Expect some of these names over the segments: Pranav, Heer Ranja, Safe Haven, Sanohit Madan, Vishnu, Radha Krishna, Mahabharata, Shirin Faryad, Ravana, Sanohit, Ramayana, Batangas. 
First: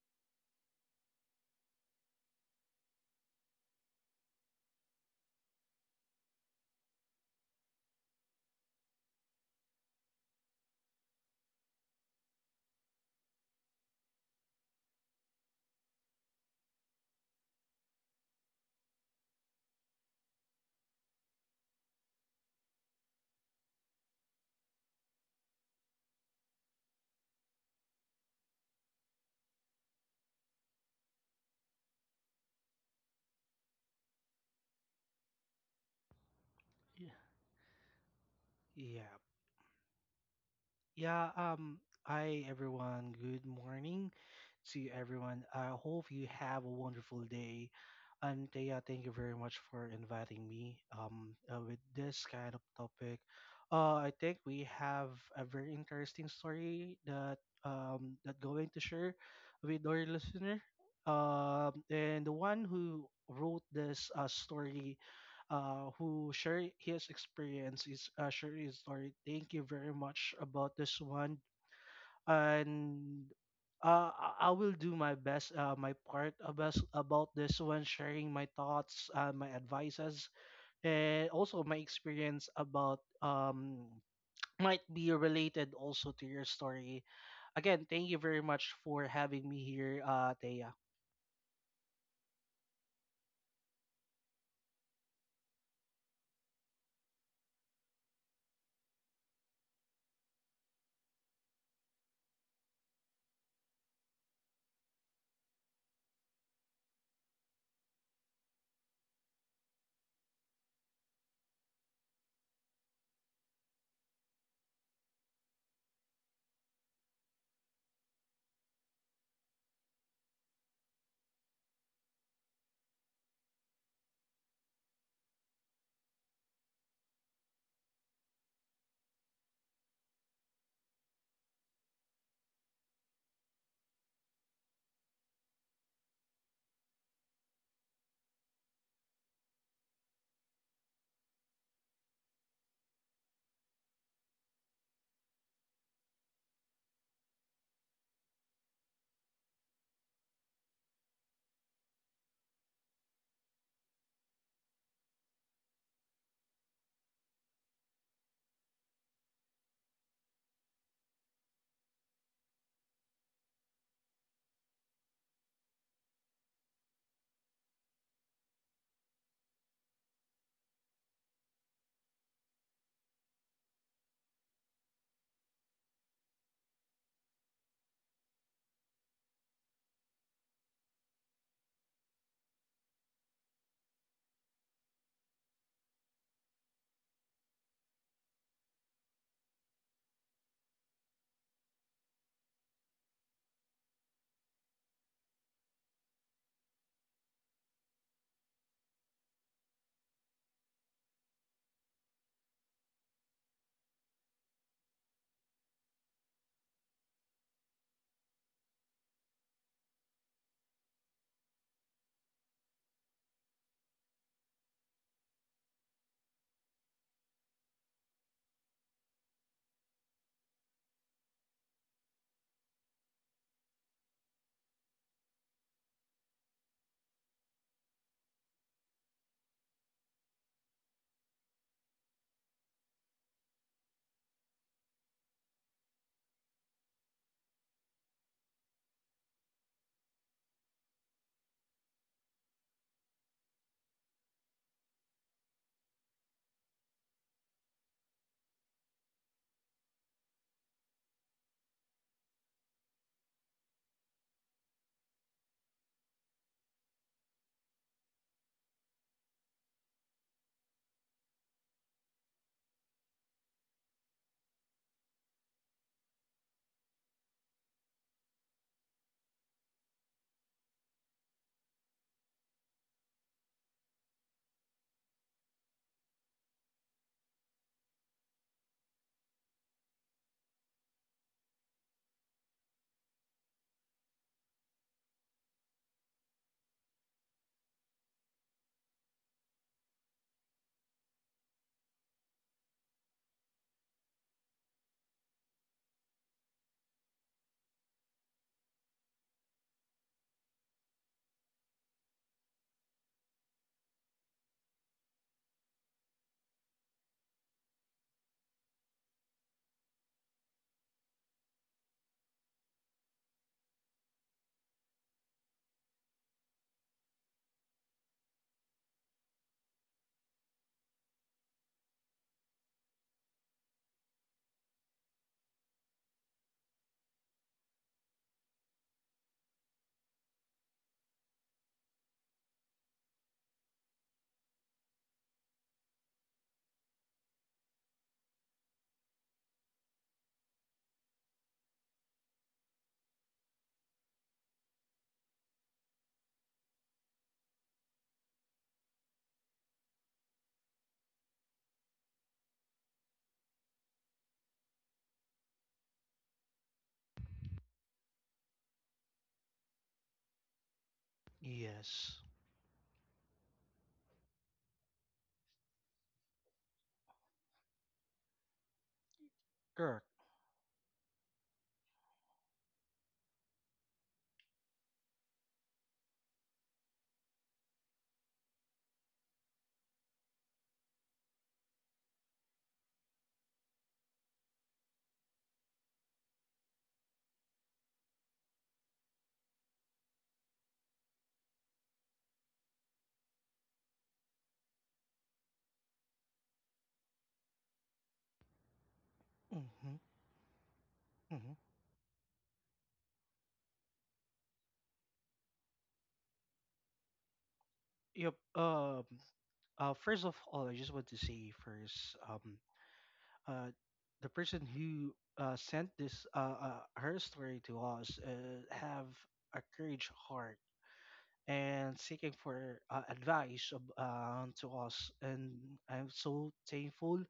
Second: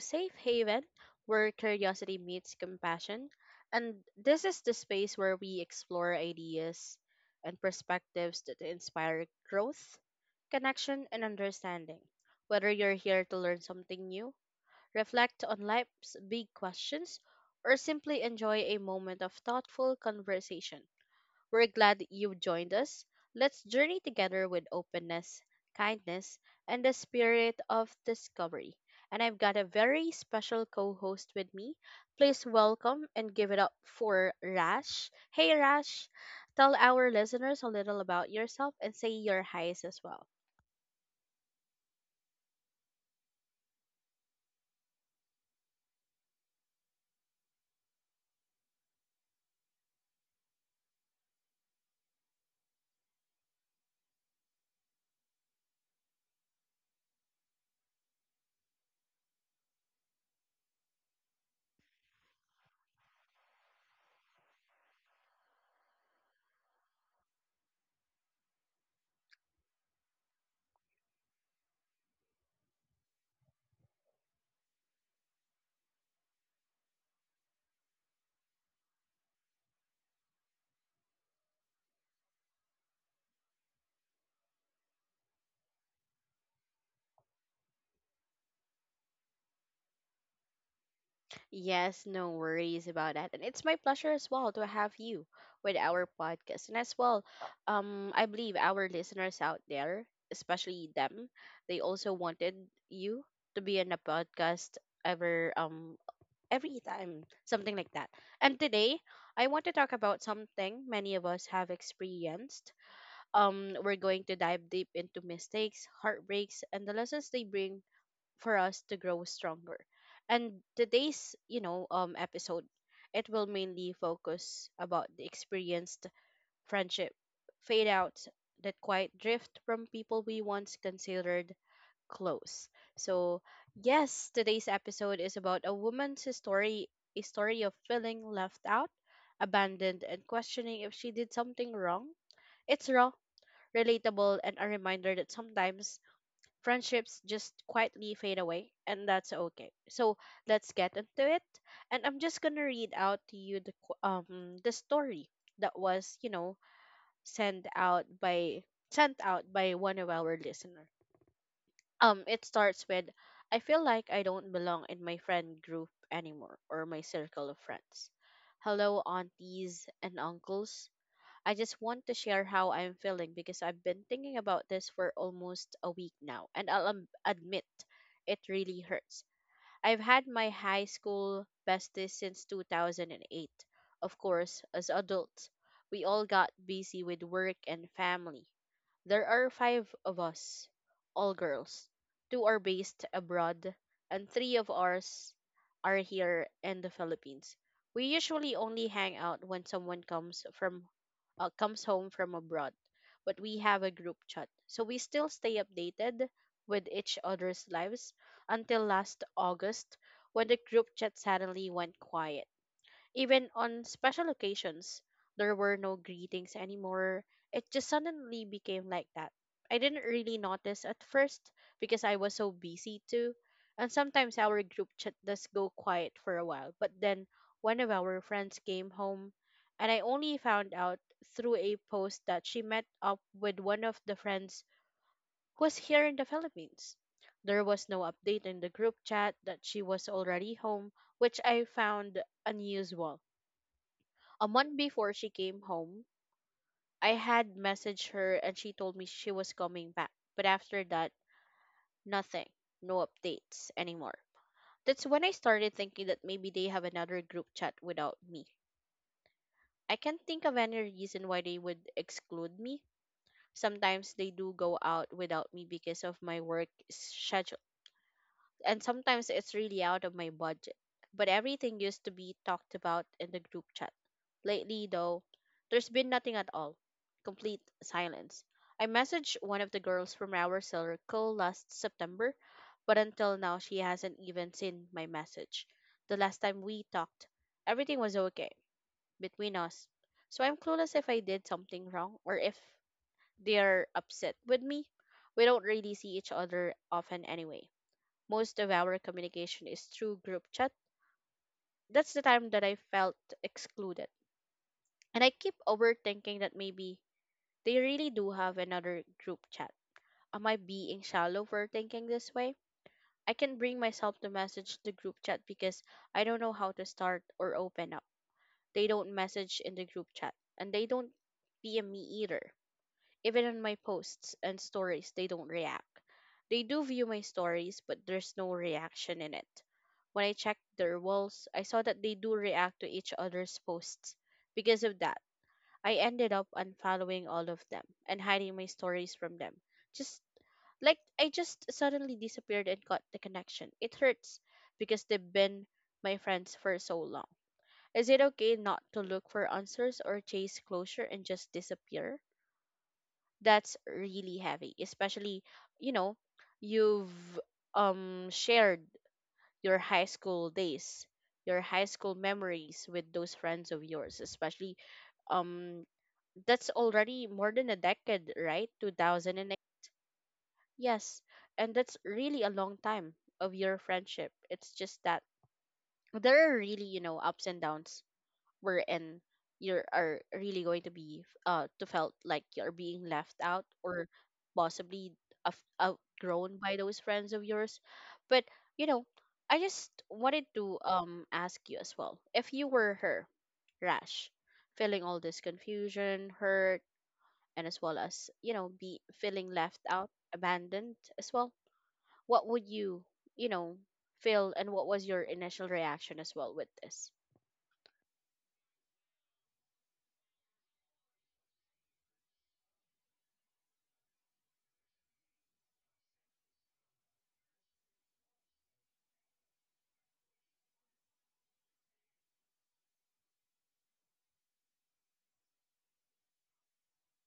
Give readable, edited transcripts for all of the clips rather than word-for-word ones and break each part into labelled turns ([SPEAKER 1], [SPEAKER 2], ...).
[SPEAKER 1] Safe Haven, where curiosity meets compassion. And this is the space where we explore ideas and perspectives that inspire growth, connection, and understanding. Whether you're here to learn something new, reflect on life's big questions, or simply enjoy a moment of thoughtful conversation, we're glad you've joined us. Let's journey together with openness, kindness, and the spirit of discovery. And I've got a very special co host with me. Please welcome and give it up for Rash. Hey, Rash, tell our
[SPEAKER 2] Yeah.
[SPEAKER 1] listeners a little about yourself and say
[SPEAKER 2] Yeah.
[SPEAKER 1] your highs as well.
[SPEAKER 2] Yeah. Um. Hi, everyone. Good morning. To everyone. I hope you have a wonderful day. And Thea, thank you very much for inviting me with this kind of topic. I think we have a very interesting story that that going to share with our listener. And the one who wrote this story, who shared his experience, is shared his story. Thank you very much about this one and I will do my best, my part about this one, sharing my thoughts, my advices, and also my experience about, might be related also to your story. Again, thank you very much for having me here, Thea.
[SPEAKER 1] Yes, no worries about that. And it's my pleasure as well to have you with our podcast. And as well, I believe our listeners out there, especially them, they also wanted you to be in a podcast ever every time, something like that. And today I want to talk about something many of us have experienced. We're going to dive deep into mistakes, heartbreaks, and the lessons they bring for us to grow stronger. And today's episode, it will mainly focus about the experienced friendship fade out, that quiet drift from people we once considered close. So, yes, today's episode is about a woman's story, a story of feeling left out, abandoned and questioning if she did something wrong. It's raw, relatable and a reminder that sometimes friendships just quietly fade away, and that's okay. So let's get into it. And I'm just gonna read out to you the the story that was, you know, sent out by sent out by one of our listeners. It starts with, I feel like I don't belong in my friend group anymore or my circle of friends. Hello, aunties and uncles. I just want to share how I'm feeling because I've been thinking about this for almost a week now, and I'll admit it really hurts. I've had my high school besties since 2008. Of course, as adults, we all got busy with work and family. There are five of us, all girls. Two are based abroad, and three of ours are here in the Philippines. We usually only hang out when someone comes home from abroad, but we have a group chat, so we still stay updated with each other's lives until last August, when the group chat suddenly went quiet. Even on special occasions, there were no greetings anymore. It just suddenly became like that. I didn't really notice at first because I was so busy too. And sometimes our group chat does go quiet for a while, but then one of our friends came home, and I only found out through a post that she met up with one of the friends who was here in the Philippines. There was no update in the group chat that she was already home, which I found unusual. A month before she came home, I had messaged her and she told me she was coming back. But after that, nothing. No updates anymore. That's when I started thinking that maybe they have another group chat without me. I can't think of any reason why they would exclude me. Sometimes they do go out without me because of my work schedule, and sometimes it's really out of my budget. But everything used to be talked about in the group chat. Lately, though, there's been nothing at all. Complete silence. I messaged one of the girls from our circle last September, but until now, she hasn't even seen my message. The last time we talked, everything was okay between us. So I'm clueless if I did something wrong or if they're upset with me. We don't really see each other often anyway. Most of our communication is through group chat. That's the time that I felt excluded. And I keep overthinking that maybe they really do have another group chat. Am I being shallow for thinking this way? I can bring myself to message the group chat because I don't know how to start or open up. They don't message in the group chat and they don't DM me either. Even on my posts and stories, they don't react. They do view my stories, but there's no reaction in it. When I checked their walls, I saw that they do react to each other's posts. Because of that, I ended up unfollowing all of them and hiding my stories from them. Just like I just suddenly disappeared and got the connection. It hurts because they've been my friends for so long. Is it okay not to look for answers or chase closure and just disappear? That's really heavy, especially, you know, you've shared your high school days, your high school
[SPEAKER 2] Yes,
[SPEAKER 1] memories with those friends of yours, especially um that's already more than a decade, right? 2008.
[SPEAKER 2] correct.
[SPEAKER 1] Yes, and that's really a long time of your friendship. It's just that there are really, you know, ups and downs we're in. You are really going to be to felt like you're being left out or possibly outgrown by those friends of yours. But, you know, I just wanted to ask you as well, if you were her, Rash, feeling all this confusion, hurt, and as well as, you know, be feeling left
[SPEAKER 2] Mm-hmm,
[SPEAKER 1] out, abandoned as
[SPEAKER 2] mm-hmm.
[SPEAKER 1] well, what would you, you know, feel, and what was your initial reaction as well with this?
[SPEAKER 2] Yep. Um. First of all, I just want to say first. Uh, the person who sent this her story to us have a courage heart and seeking for advice of, to us and I'm so thankful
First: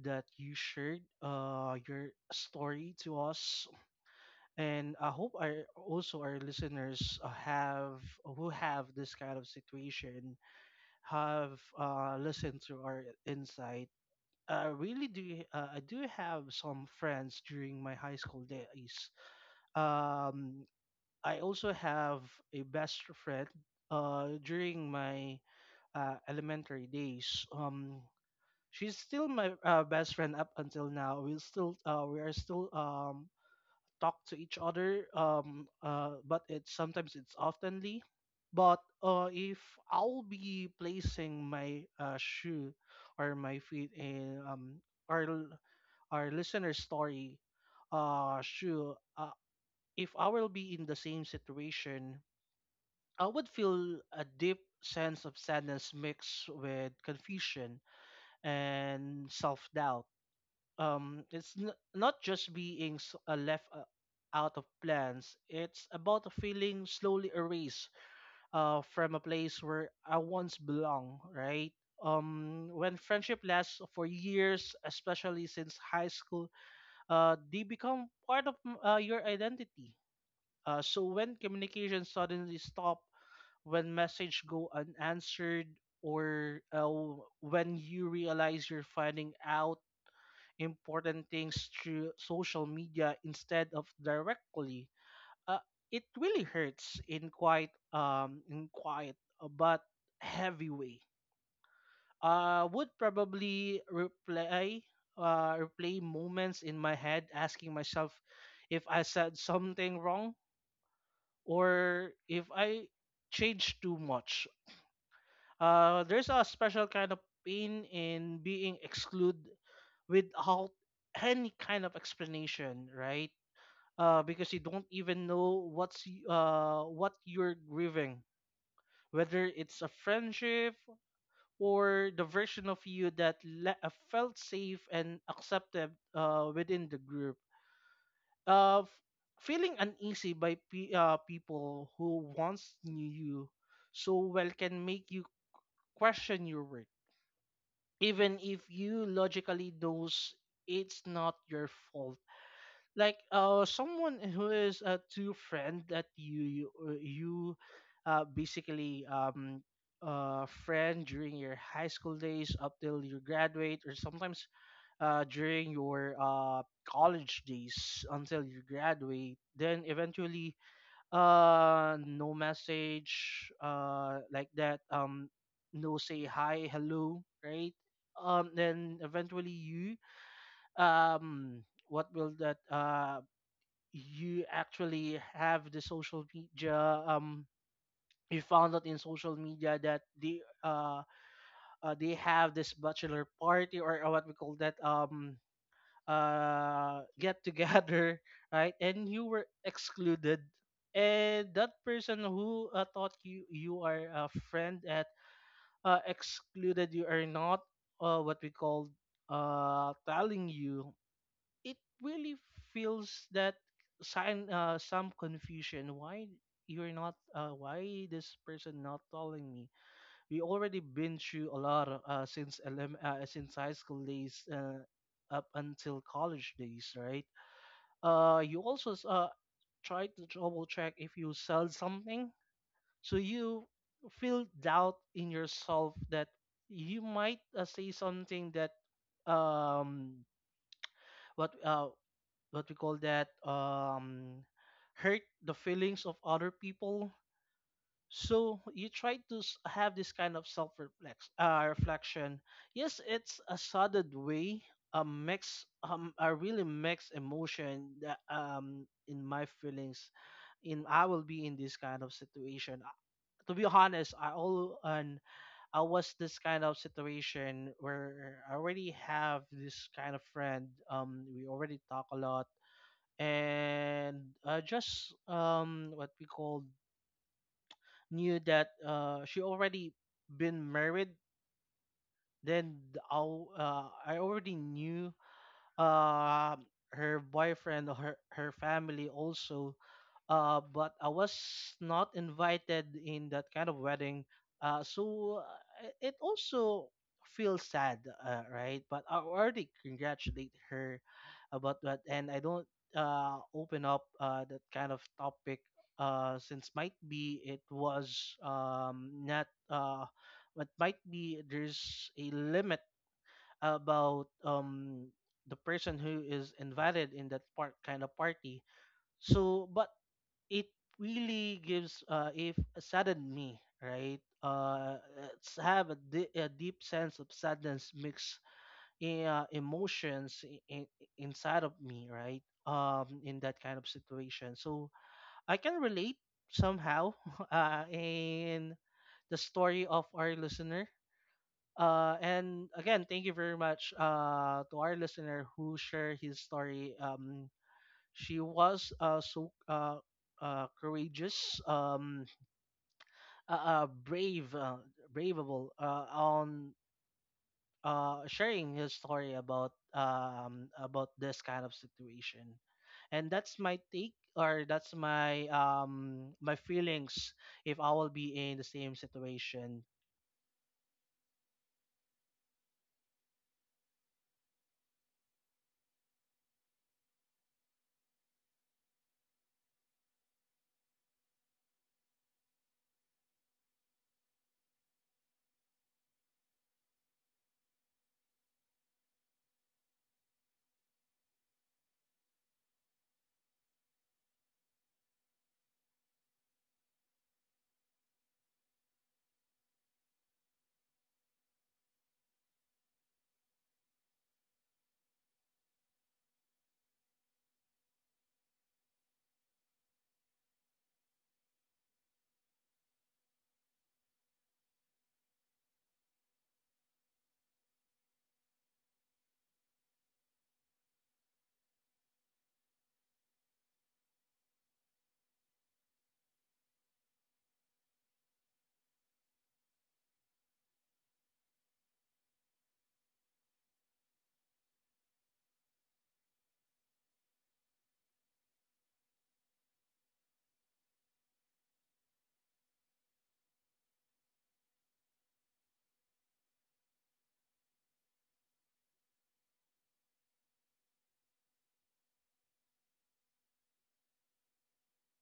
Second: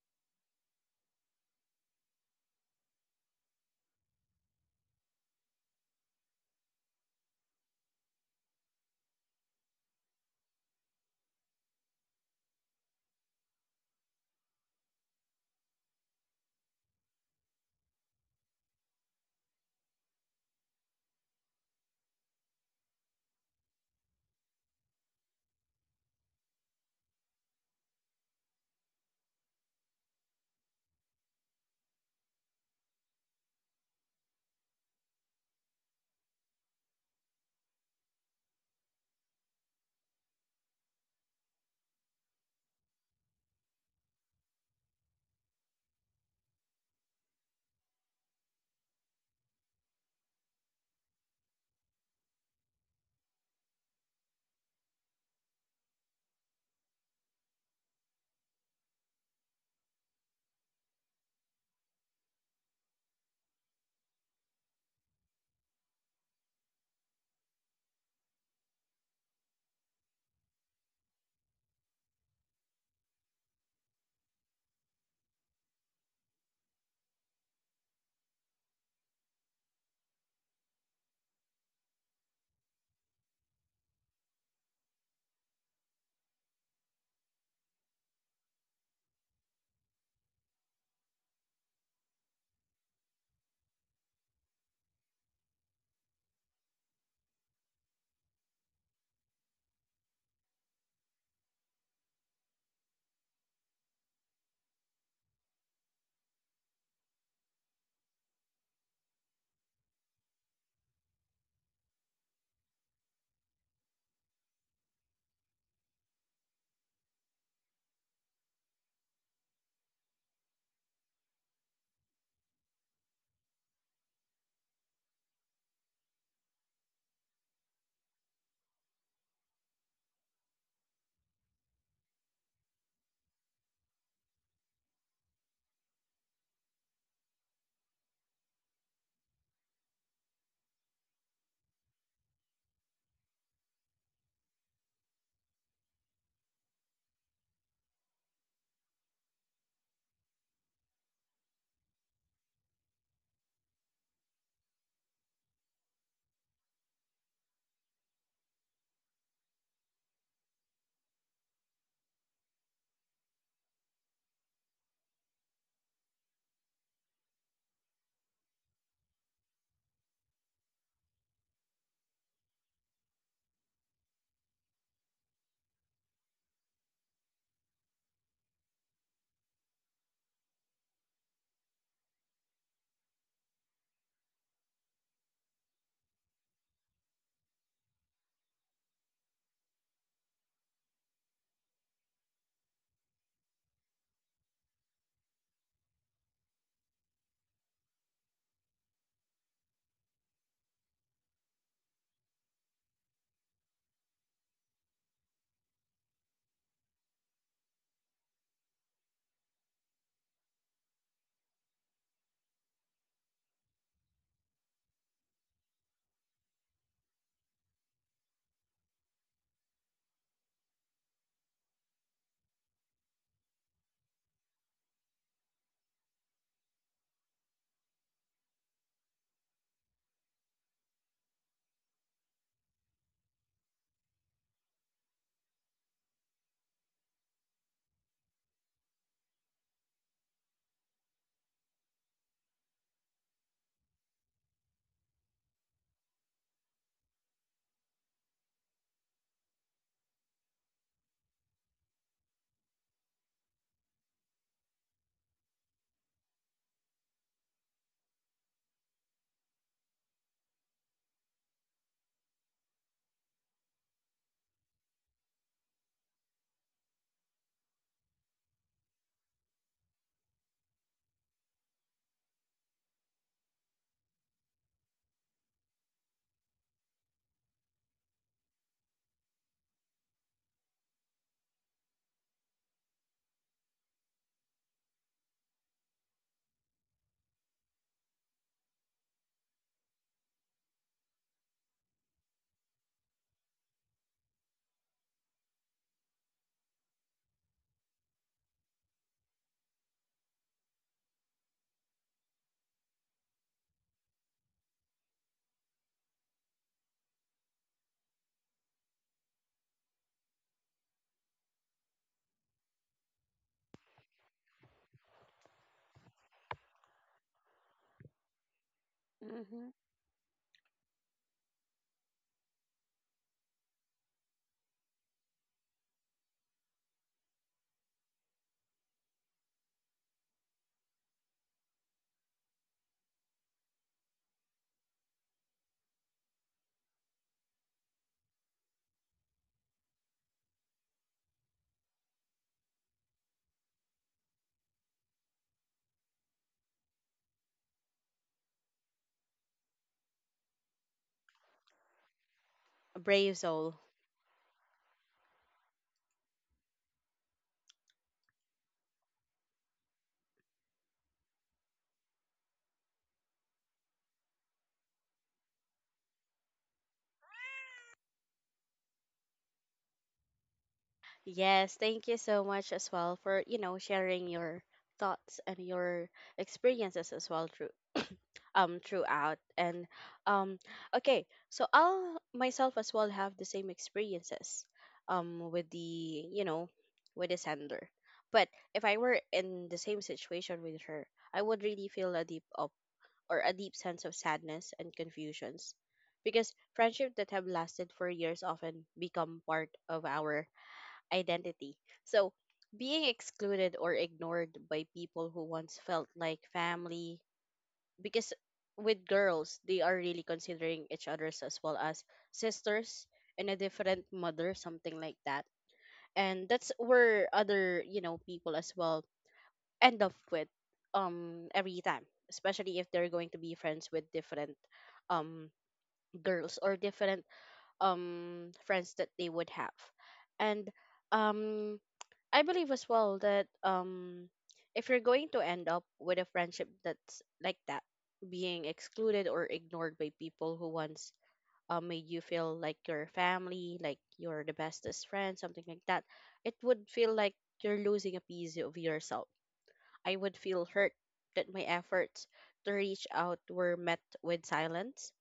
[SPEAKER 2] that you shared your story to us and I hope our also our listeners have who have this kind of situation have listened to our insight. I really do. I do have some friends during my high school days. Um, I also have a best friend during my elementary days. She's still my best friend up until now. We are still talk to each other. But it's sometimes it's oftenly. But if I'll be placing my shoe or my feet in or l- our listener's story, uh, sure, uh, if I will be in the same situation, I would feel a deep sense of sadness mixed with confusion and self-doubt. Not just being left out of plans. It's about a feeling slowly erased from a place where I once belonged, right? When friendship lasts for years, especially since high school, they become part of your identity. So when communication suddenly stop, when message go unanswered, or when you realize you're finding out important things through social media instead of directly, uh, it really hurts in quite in quiet but heavy way. Would probably replay moments in my head, asking myself if I said something wrong or if I changed too much. There's a special kind of pain in being excluded without any kind of explanation, right? Because you don't even know what you're grieving, whether it's a friendship or the version of you that felt safe and accepted within the group. Uh, f- Feeling uneasy by people who once knew you so well can make you question your work, even if you logically knows it's not your fault, like someone who is a true friend that you basically friend during your high school days up till you graduate, or sometimes during your college days until you graduate, then eventually no message like that, no say hi hello, right? Then eventually you um what will that you actually have the social media. um you found out in social media that they they have this bachelor party, or what we call that, get together right, and you were excluded, and that person who thought you are a friend at excluded you, are not what we call telling you. It really feels that sign, some confusion why you're not, why this person not calling me. We already been through a lot since high school days up until college days, right? You try to double check if you sell something, so you feel doubt in yourself that you might say something that um what uh what we call that hurt the feelings of other people. So you try to have this kind of self reflex, reflection. Yes, it's a sudden way, a really mixed emotion that in my feelings. In i will be in this kind of situation. To be honest, I all and I was this kind of situation where I already have this kind of friend, we already talk a lot, and just what we called, knew that she already been married. I'll, I already knew uh, her boyfriend or her, her family also. But I was not invited in that kind of wedding. It also feels sad, right? But I already congratulate her about that, and I don't open up that kind of topic, since might be it was not but might be there's a limit about the person who is invited in that part kind of party. So
[SPEAKER 1] Hmm.
[SPEAKER 2] but it really gives if saddened me, right? It's have a deep sense of sadness mixed in, emotions in, inside of me, right? In that kind of situation, so I can relate somehow in the story of our listener. And again, thank you very much to our listener who shared his story. She was courageous,
[SPEAKER 1] A brave soul.
[SPEAKER 2] brave, braveable on sharing his story about this kind of situation. And that's my take, or that's my my feelings if I will be in the same situation.
[SPEAKER 1] Yes, thank you so much as well for, you know, sharing your thoughts and your experiences as well through throughout. And um okay, so I'll myself as well have the same experiences with the, you know, with the sender. But if I were in the same situation with her, I would really feel a deep sense of sadness and confusions. Because friendship that have lasted for years often become part of our identity. So, being excluded or ignored by people who once felt like family, because with girls, they are really considering each other's as well as sisters and a different mother, something like that. And that's where other, you know, people as well end up with every time, especially if they're going to be friends with different um girls or different friends that they would have. And um I believe as well that if you're going to end up with a friendship that's like that, being excluded or ignored by people who once made you feel like your family, like you're the bestest friend, something like that, it would feel like you're losing a piece of yourself. I would feel hurt that my efforts to reach out were met with silence,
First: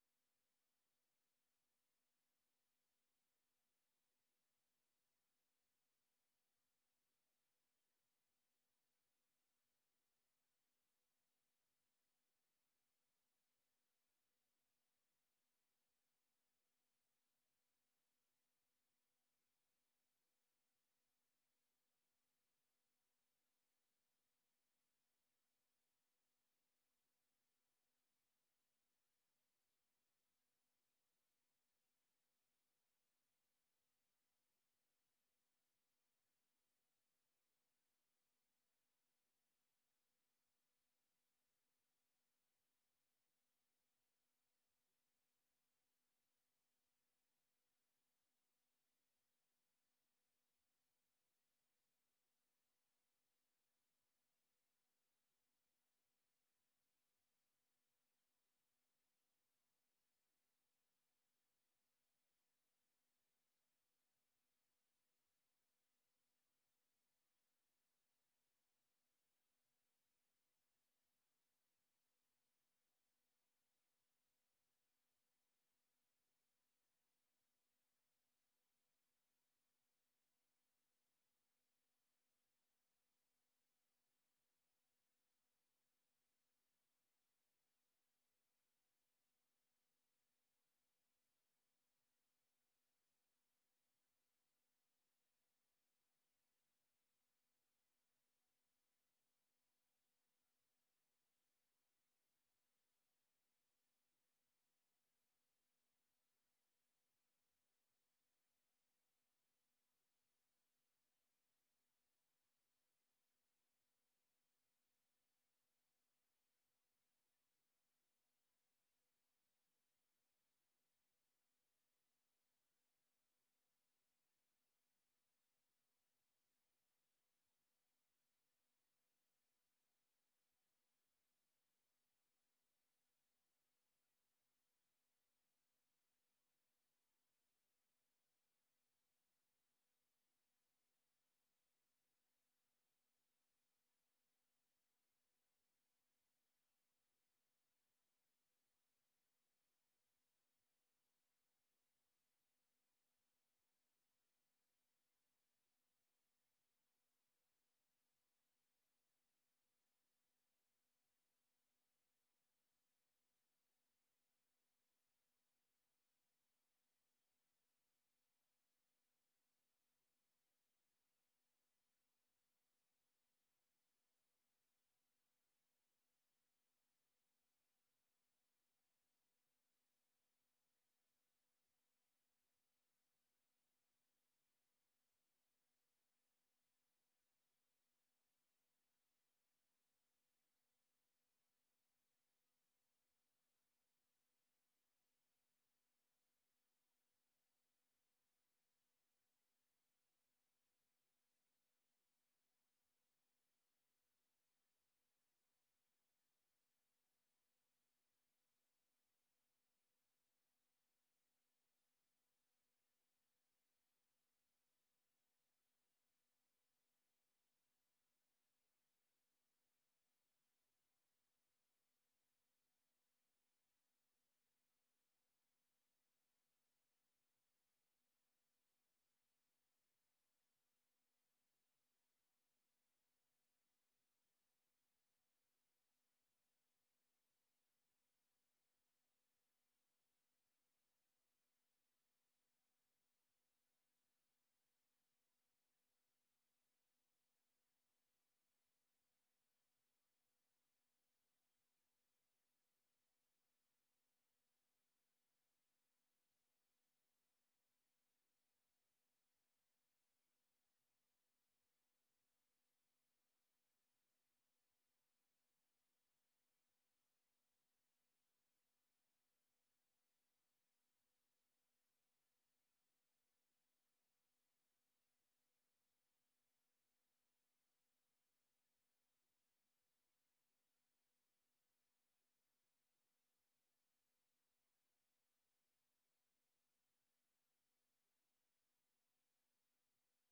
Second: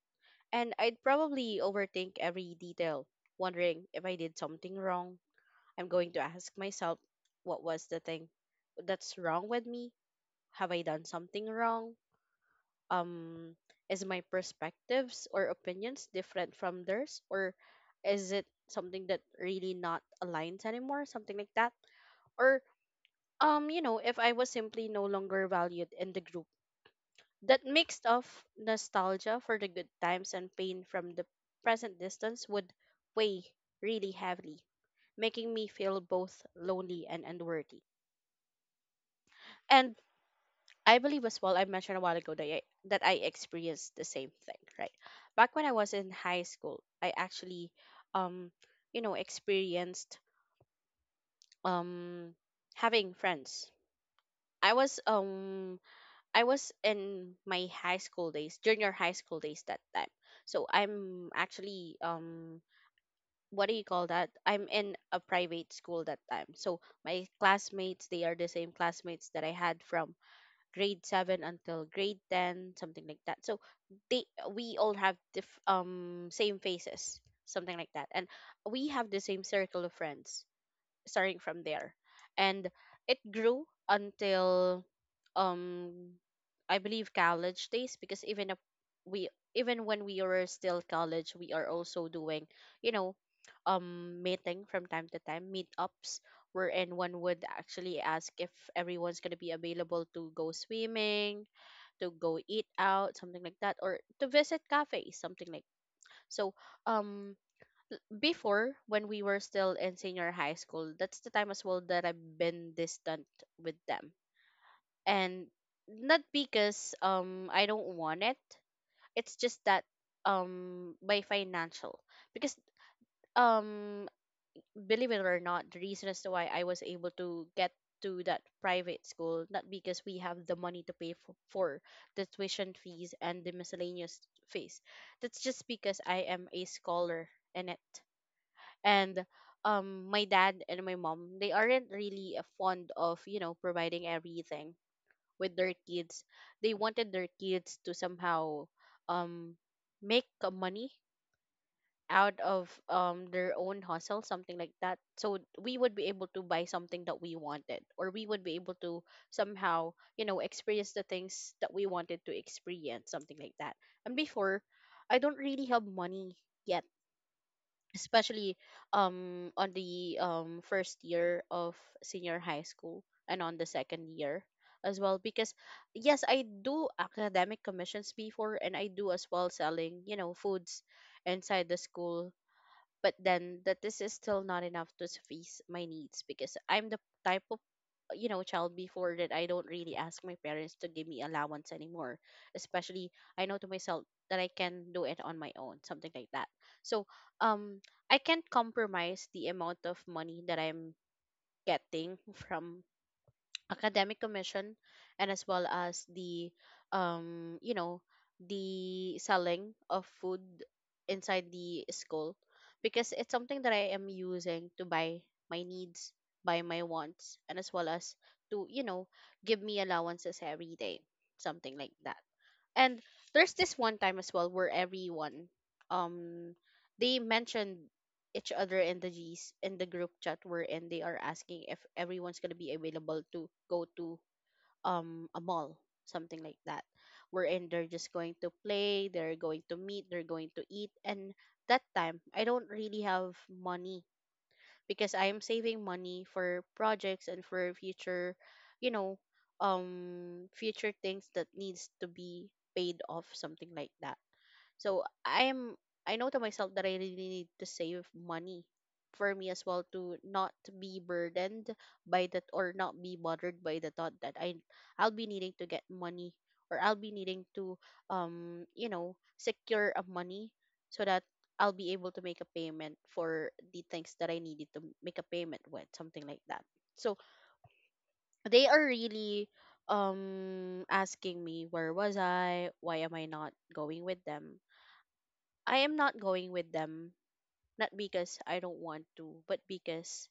[SPEAKER 1] and I'd probably overthink every detail, wondering if I did something wrong. I'm going to ask myself, what was the thing that's wrong with me? Have I done something wrong? Um, is my perspectives or opinions different from theirs? Or is it something that really not aligns anymore? Something like that. Or, you know, if I was simply no longer valued in the group, that mix of nostalgia for the good times and pain from the present distance would weigh really heavily, making me feel both lonely and unworthy. And I believe as well, I mentioned a while ago that that I experienced the same thing, right? Back when I was in high school, I actually, um, you know, experienced um, having friends. I was um I was in my high school days, junior high school days that time. So I'm actually what do you call that? I'm in a private school that time. So my classmates, they are the same classmates that I had from grade 7 until grade 10, something like that. So they we all have same faces, something like that. And we have the same circle of friends starting from there and it grew until um I believe college days, because even if we even when we were still college we are also doing you know meeting from time to time, meetups wherein one would actually ask if everyone's going to be available to go swimming, to go eat out, something like that, or to visit cafes, something like so um Before when we were still in senior high school, that's the time as well that I've been distant with them, and not because I don't want it. It's just that by financial, because um believe it or not, the reason as to why I was able to get to that private school, not because we have the money to pay for the tuition fees and the miscellaneous fees, that's just because I am a scholar in it. And my dad and my mom, they aren't really fond of, you know, providing everything with their kids. They wanted their kids to somehow um make money out of their own hustle, something like that, so we would be able to buy something that we wanted, or we would be able to somehow, you know, experience the things that we wanted to experience, something like that. And before, I don't really have money yet, especially on the first year of senior high school, and on the second year as well, because yes, I do academic commissions before, and I do as well selling, you know, foods inside the school, but then that this is still not enough to suffice my needs, because I'm the type of, you know, child before that I don't really ask my parents to give me allowance anymore, especially I know to myself that I can do it on my own, something like that. So um I can't compromise the amount of money that I'm getting from academic commission, and as well as the um you know the selling of food inside the school, because it's something that I am using to buy my needs, buy my wants, and as well as to, you know, give me allowances every day, something like that. And there's this one time as well where everyone um they mentioned each other in the G's in the group chat where and they are asking if everyone's gonna be available to go to a mall, something like that, wherein they're just going to play, they're going to meet, they're going to eat. And that time I don't really have money, because I am saving money for projects and for future, you know, future things that needs to be paid off, something like that. So I know to myself that I really need to save money for me as well, to not be burdened by that, or not be bothered by the thought that I'll be needing to get money, or I'll be needing to you know, secure a money, so that I'll be able to make a payment for the things that I needed to make a payment with, something like that. So they are really asking me, where was I? Why am I not going with them? I am not going with them, not because I don't want to, but because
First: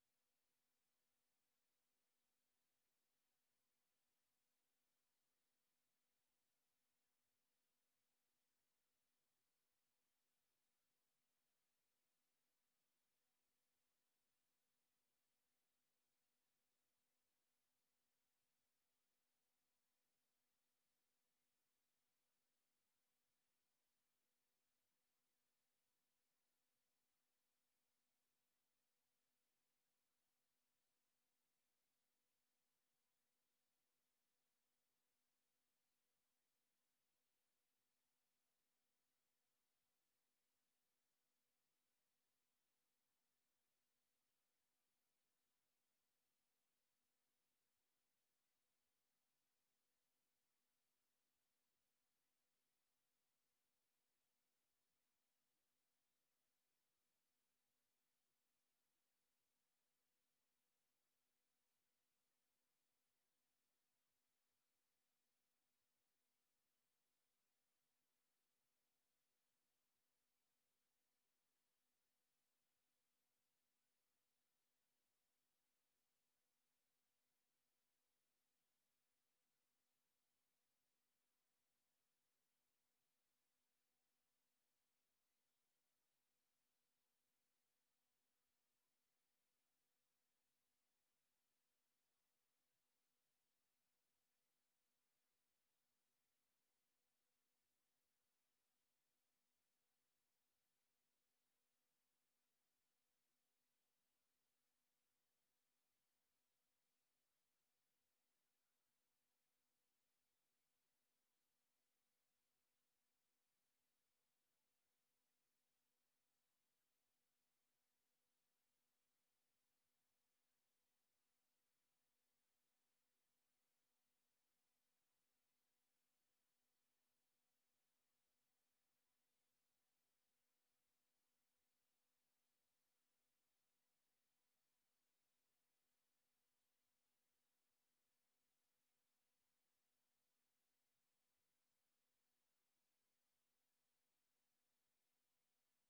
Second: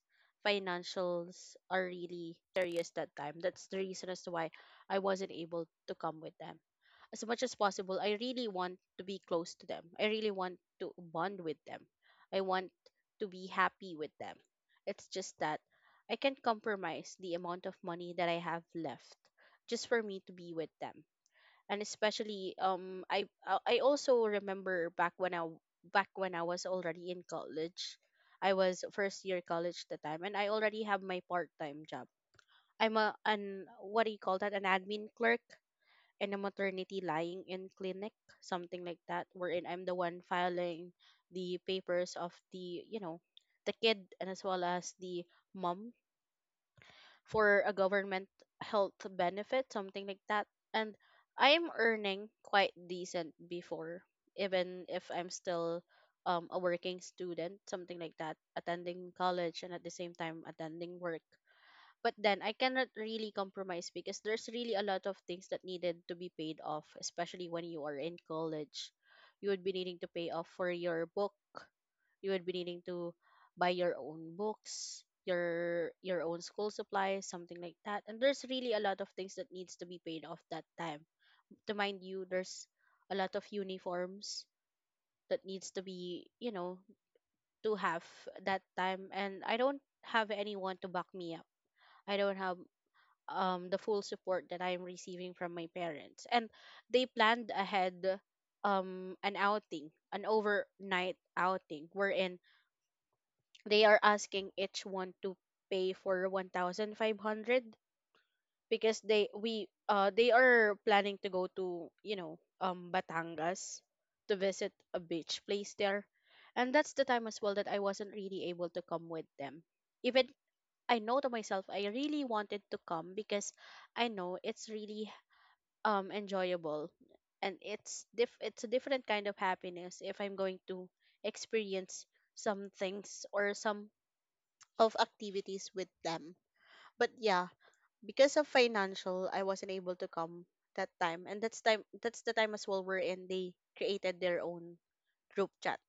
[SPEAKER 1] financials are really serious that time. That's the reason as to why I wasn't able to come with them. As much as possible, I really want to be close to them. I really want to bond with them. I want to be happy with them. It's just that I can't compromise the amount of money that I have left just for me to be with them. And especially I also remember back when I was already in college. I was first year college at the time, and I already have my part-time job. I'm a an what do you call that? An admin clerk in a maternity lying in clinic, something like that, wherein I'm the one filing the papers of the, you know, the kid, and as well as the mom, for a government health benefit, something like that. And I'm earning quite decent before, even if I'm still a working student, something like that, attending college and at the same time attending work, but then I cannot really compromise because there's really a lot of things that needed to be paid off, especially when you are in college. You would be needing to pay off for your book. You would be needing to buy your own books, your own school supplies, something like that. And there's really a lot of things that needs to be paid off that time. To mind you, there's a lot of uniforms that needs to be, you know, to have that time, and I don't have anyone to back me up. I don't have the full support that I'm receiving from my parents. And they planned ahead an outing, an overnight outing, wherein they are asking each one to pay for 1,500 because they are planning to go to, you know, Batangas, to visit a beach place there. And that's the time as well that I wasn't really able to come with them, even I know to myself I really wanted to come, because I know it's really enjoyable, and it's a different kind of happiness if I'm going to experience some things or some of activities with them. But yeah, because of financial, I wasn't able to come that time. And that's the time as well wherein they created their own group chat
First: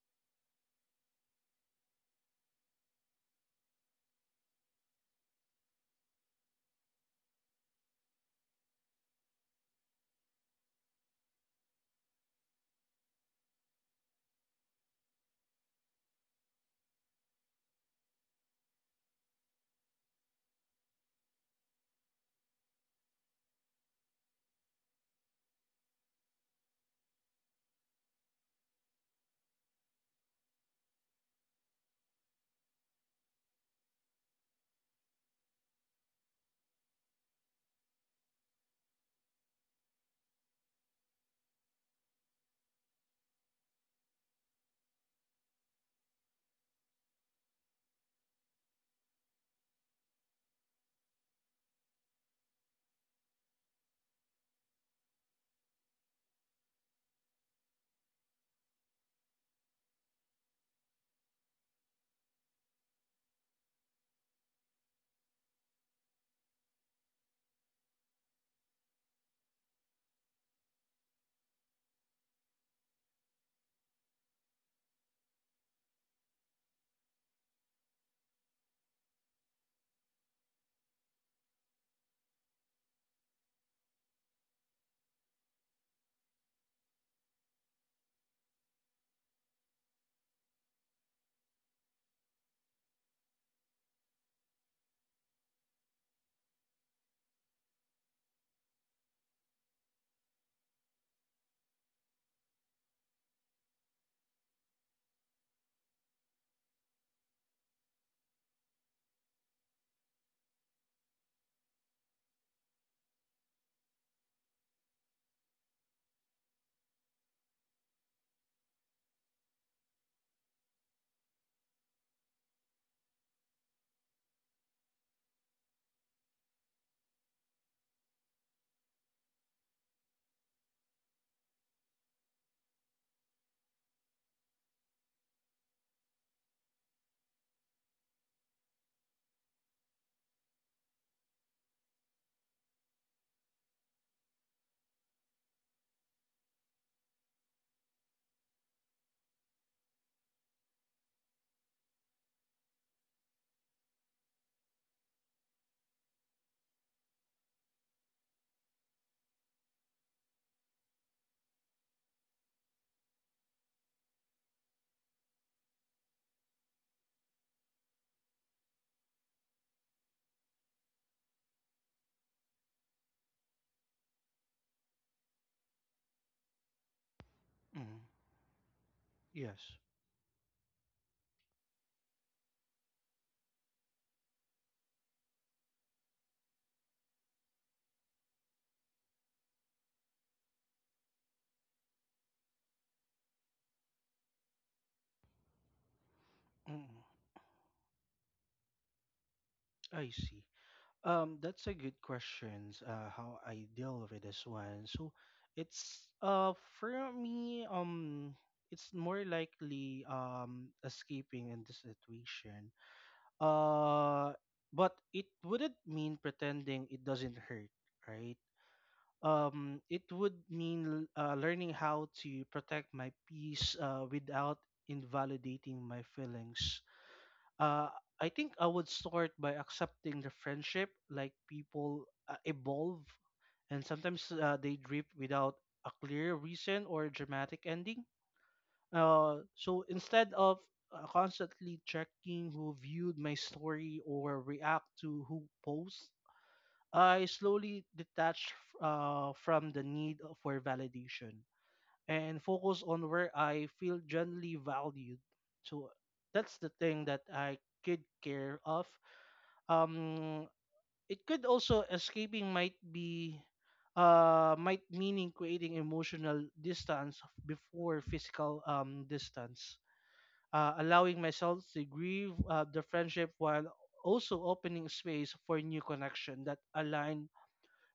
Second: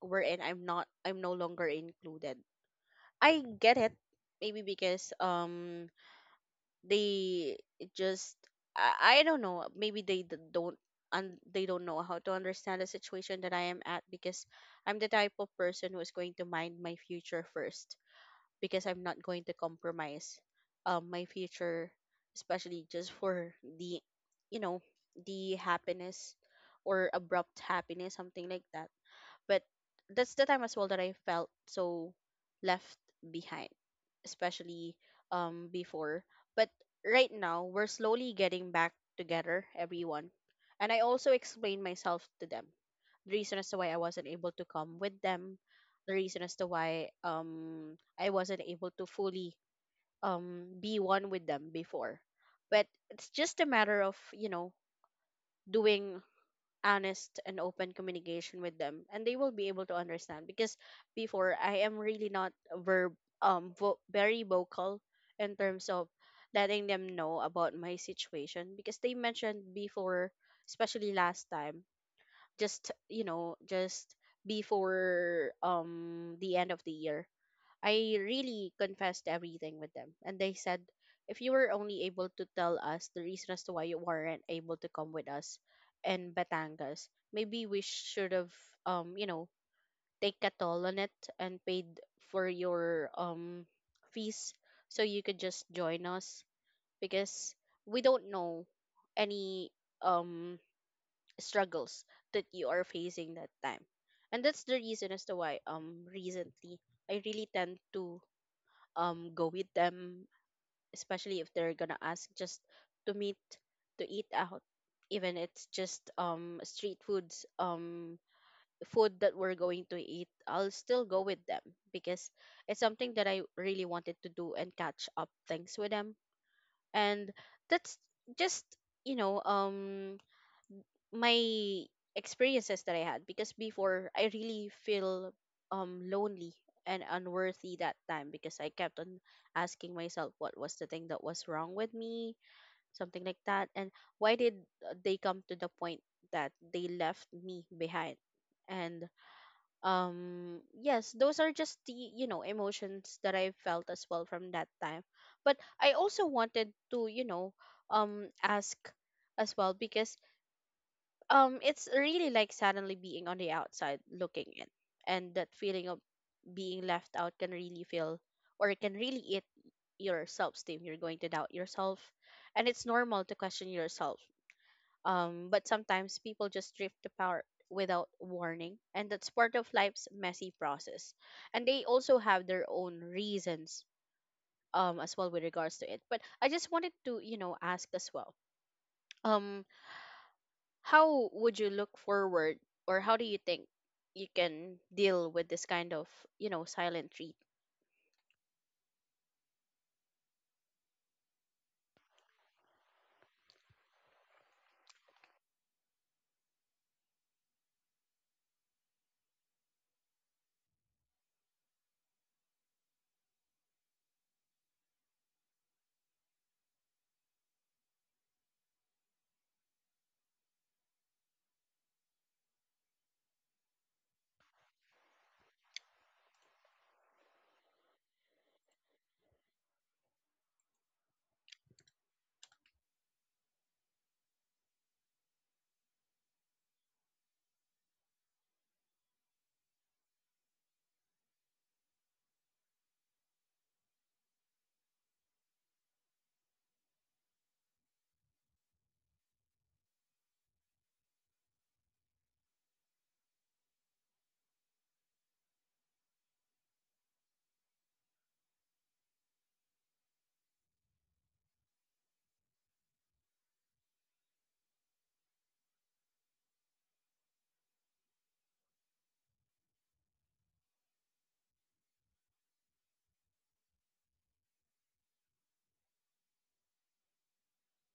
[SPEAKER 1] wherein I'm no longer included. I get it. Maybe because they just I don't know, maybe they don't know how to understand the situation that I am at, because I'm the type of person who's going to mind my future first, because I'm not going to compromise my future, especially just for the, you know, the happiness or abrupt happiness, something like that. But that's the time as well that I felt so left behind, especially before. But right now we're slowly getting back together, everyone. And I also explained myself to them. The reason as to why I wasn't able to come with them, the reason as to why I wasn't able to fully be one with them before. But it's just a matter of, you know, doing honest and open communication with them, and they will be able to understand. Because before I am really not verb very vocal in terms of letting them know about my situation, because they mentioned before, especially last time, just, you know, just before the end of the year I really confessed everything with them. And they said, if you were only able to tell us the reason as to why you weren't able to come with us in Batangas, maybe we should have, you know, take a toll on it and paid for your fees so you could just join us, because we don't know any um struggles that you are facing that time. And that's the reason as to why recently I really tend to go with them, especially if they're gonna ask just to meet, to eat out, even it's just street foods, food that we're going to eat, I'll still go with them, because it's something that I really wanted to do and catch up things with them. And that's just, you know, my experiences that I had, because before I really feel lonely and unworthy that time, because I kept on asking myself what was the thing that was wrong with me, something like that, and why did they come to the point that they left me behind? And yes, those are just the, you know, emotions that I felt as well from that time. But I also wanted to, you know, ask as well because it's really like suddenly being on the outside looking in, and that feeling of being left out can really feel, or it can really eat your self-esteem. You're going to doubt yourself, and it's normal to question yourself, but sometimes people just drift apart
[SPEAKER 2] Mm,
[SPEAKER 1] without warning, and that's part
[SPEAKER 2] yes.
[SPEAKER 1] of life's messy process. And they also have their own reasons as well with regards to it. But I just wanted to, you know, ask as well, um how would you look forward, or how do you think you can deal with this kind of, you know,
[SPEAKER 2] Mm,
[SPEAKER 1] silent treat?
[SPEAKER 2] I see. That's a good question. How I deal with this one. So it's for me it's more likely escaping in this situation. Uh, but it wouldn't mean pretending it doesn't hurt, right? It would mean learning how to protect my peace without invalidating my feelings. uh, I think I would start by accepting the friendship. Like people evolve, and sometimes they drift without a clear reason or dramatic ending. So instead of constantly checking who viewed my story or react to who posts, I slowly detach from the need for validation and focus on where I feel genuinely valued. So that's the thing that I could care of. um, it could also escaping might be might meaning creating emotional distance before physical distance. Allowing myself to grieve the friendship while also opening space for new connection that align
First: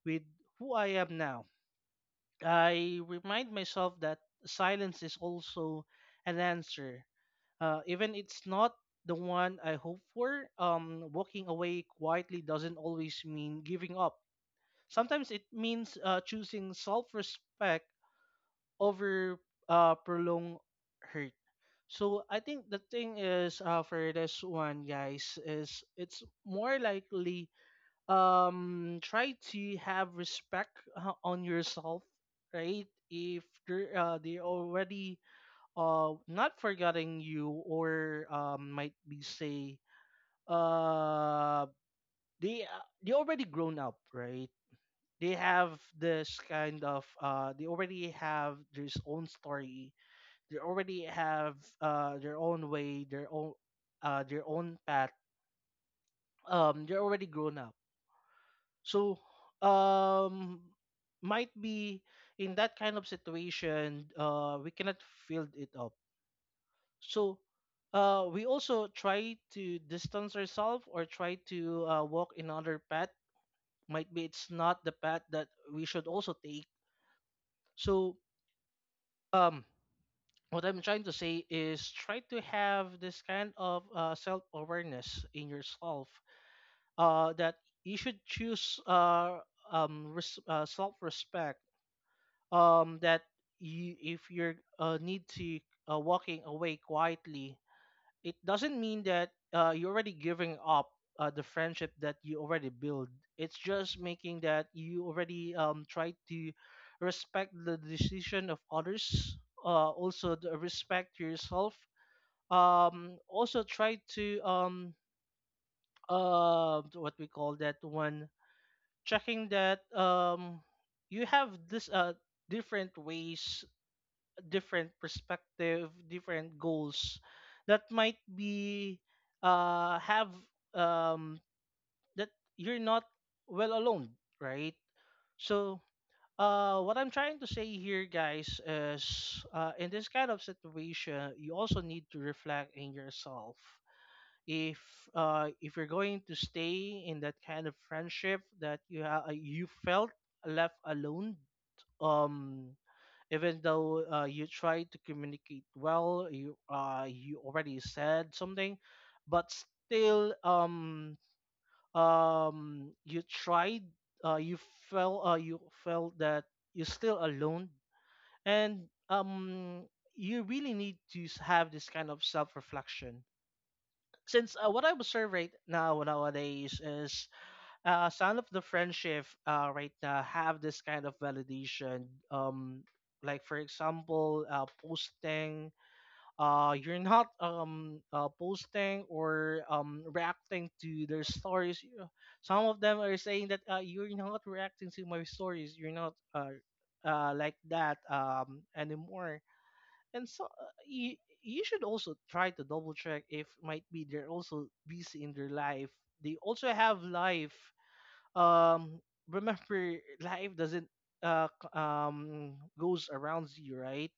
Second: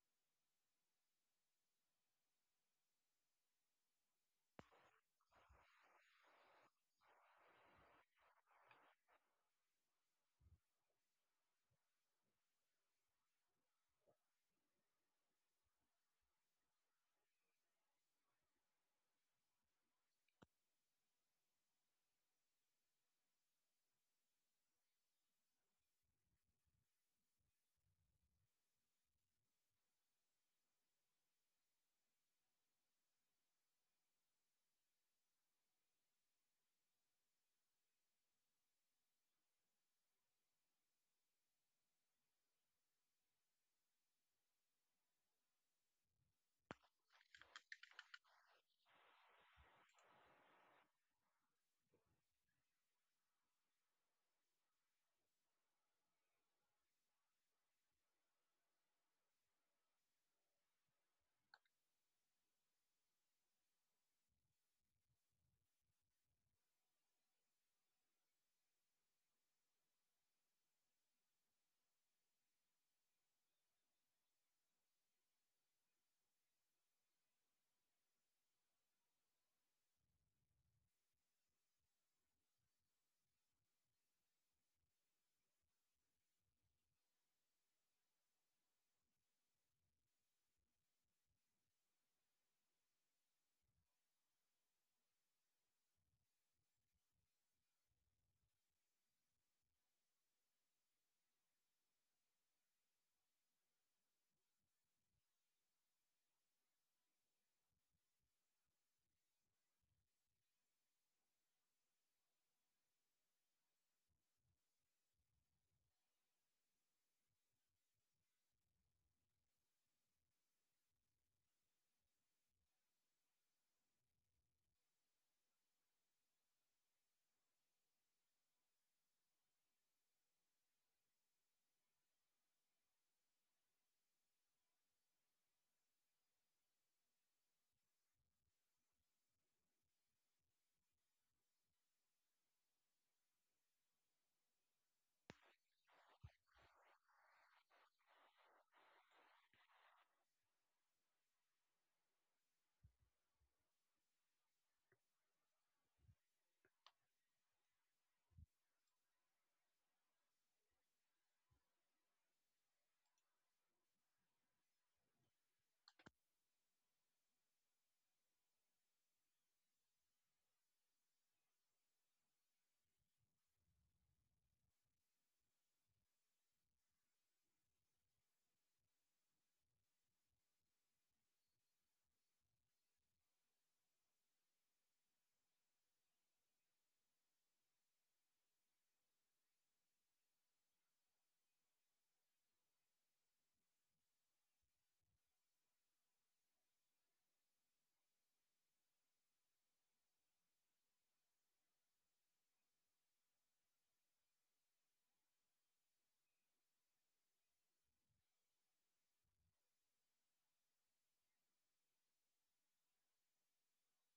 [SPEAKER 2] with who I am now. I remind myself that silence is also an answer, even it's not the one I hope for. Walking away quietly doesn't always mean giving up. Sometimes it means choosing self-respect over prolonged hurt. So I think the thing is for this one, guys, is it's more likely try to have respect on yourself, right? If they already not forgetting you, or might be say uh they already grown up, right? They have this kind of they already have their own story, they already have their own way, their own path, they're already grown up. So um might be in that kind of situation, we cannot fill it up. So we also try to distance ourselves or try to walk another path, might be it's not the path that we should also take. So um, what I'm trying to say is try to have this kind of self-awareness in yourself, that you should choose self-respect, that you, if you're need to walking away quietly, it doesn't mean that you're already giving up the friendship that you already build. It's just making that you already try to respect the decision of others, also the respect yourself. Also try to what we call that one, checking that you have this different ways, different perspective, different goals, that might be have um that you're not well alone, right? So what I'm trying to say here, guys, is in this kind of situation you also need to reflect in yourself, if if you're going to stay in that kind of friendship that you felt left alone, um even though you try to communicate well, you already said something, but still you tried uh, you you felt that you're still alone. And um you really need to have this kind of self-reflection, since what I observe right now nowadays is some of the friendship right now have this kind of validation. Like for example, posting. You're not posting or reacting to their stories. You know, some of them are saying that you're not reacting to my stories. You're not like that anymore. And so you should also try to double check if might be they're also busy in their life. They also have life. um Remember, life doesn't goes around you, right?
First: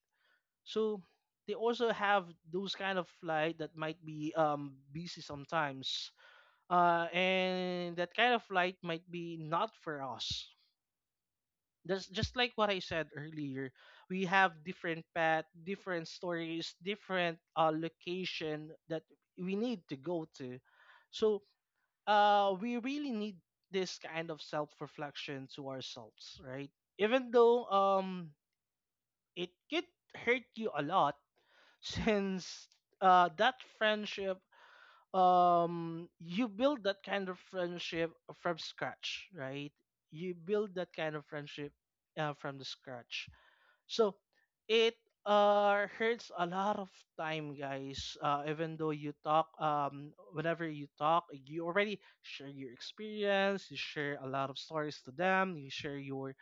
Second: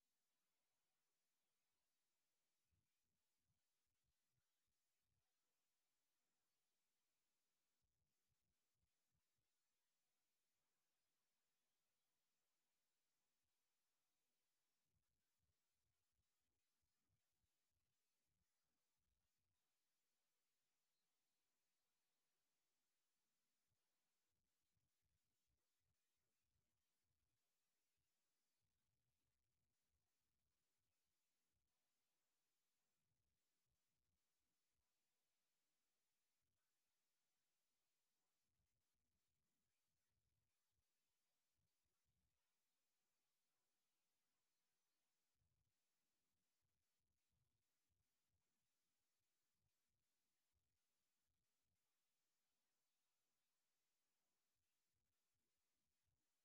[SPEAKER 2] So they also have those kind of flight that might be busy sometimes, and that kind of flight might be not for us. That's just like what I said earlier: we have different path, different stories, different location that we need to go to. So we really need this kind of self-reflection to ourselves, right? Even though it could hurt you a lot, since that friendship, you build that kind of friendship from scratch, right? You build that kind of friendship from the scratch. So it hurts a lot of time, guys. Even though you talk, whenever you talk, you already share your experience. You share a lot of stories to them. You share your,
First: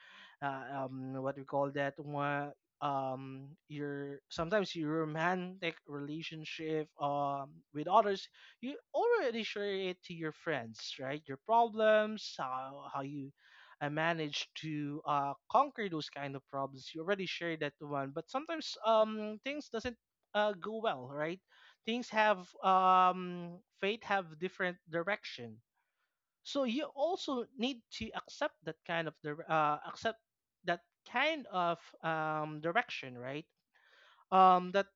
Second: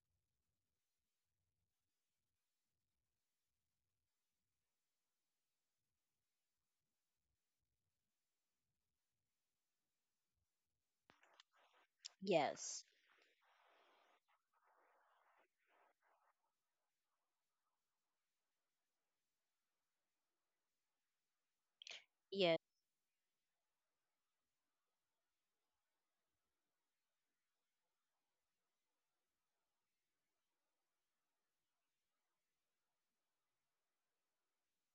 [SPEAKER 2] what do you call that? One, your sometimes your romantic relationship, with others. You already share it to your friends, right? Your problems,
[SPEAKER 1] Yes.
[SPEAKER 2] how you I managed to conquer those kind of problems. You already shared that one, but sometimes things doesn't go well, right? Things have,
[SPEAKER 1] Yes.
[SPEAKER 2] fate have different direction, so you also need to accept that accept that kind of direction, right? That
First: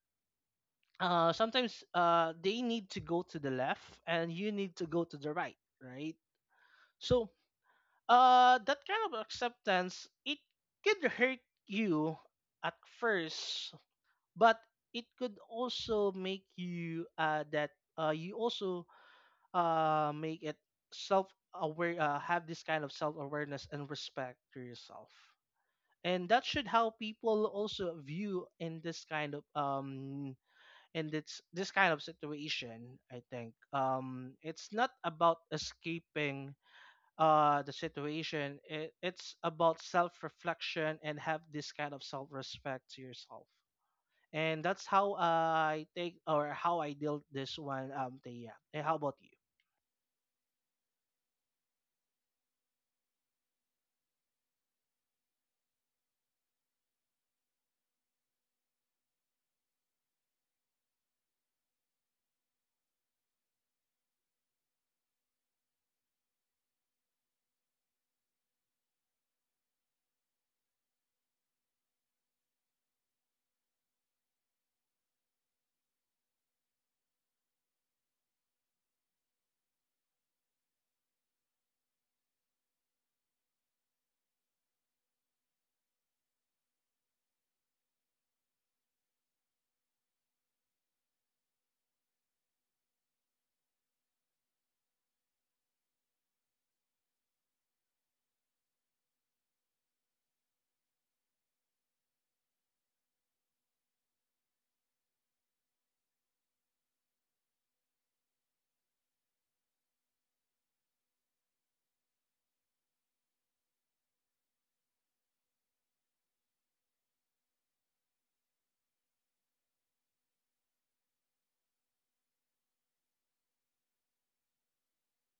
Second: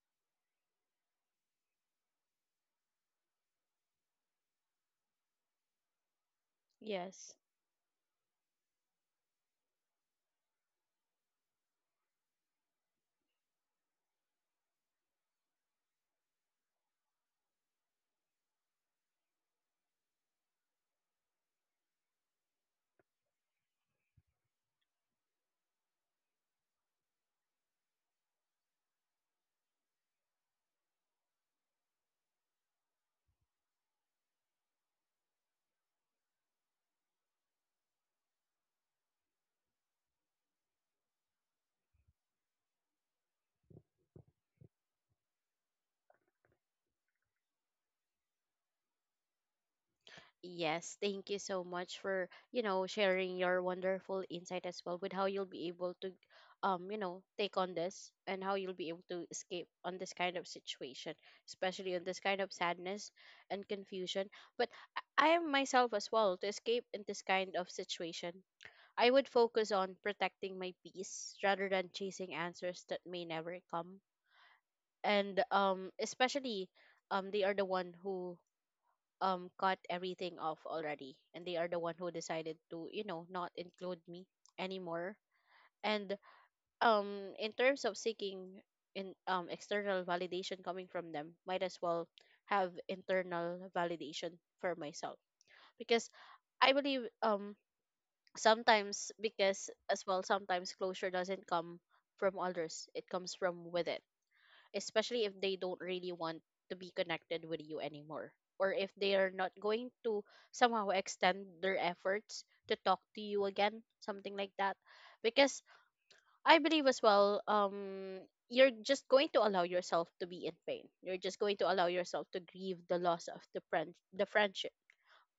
[SPEAKER 2] sometimes they need to go to the left and you need to go to the right, right? So
[SPEAKER 1] Yes.
[SPEAKER 2] that kind of acceptance, it could hurt you at first, but it could also make you that you also make it self aware, have this kind of self awareness and respect to yourself. And that should how people also view in this kind of in this kind of situation. I think it's not about escaping the situation. It's about self reflection and have this kind of self respect to yourself. And that's how I take or how I deal this one, Thea. And how about you?
[SPEAKER 1] Yes, thank you so much for, you know, sharing your wonderful insight as well with how you'll be able to you know, take on this and how you'll be able to escape on this kind of situation, especially on this kind of sadness and confusion. But I am myself as well to escape in this kind of situation. I would focus on protecting my peace rather than chasing answers that may never come. And especially they are the one who cut everything off already, and they are the one who decided to, you know, not include me anymore. And in terms of seeking in external validation coming from them, might as well have internal validation for myself, because I believe, sometimes, because as well sometimes closure doesn't come from others, it comes from with it, especially if they don't really want to be connected with you anymore, or if they are not going to somehow extend their efforts to talk to you again, something like that. Because I believe as well, you're just going to allow yourself to be in pain, you're just going to allow yourself to grieve the loss of the friendship.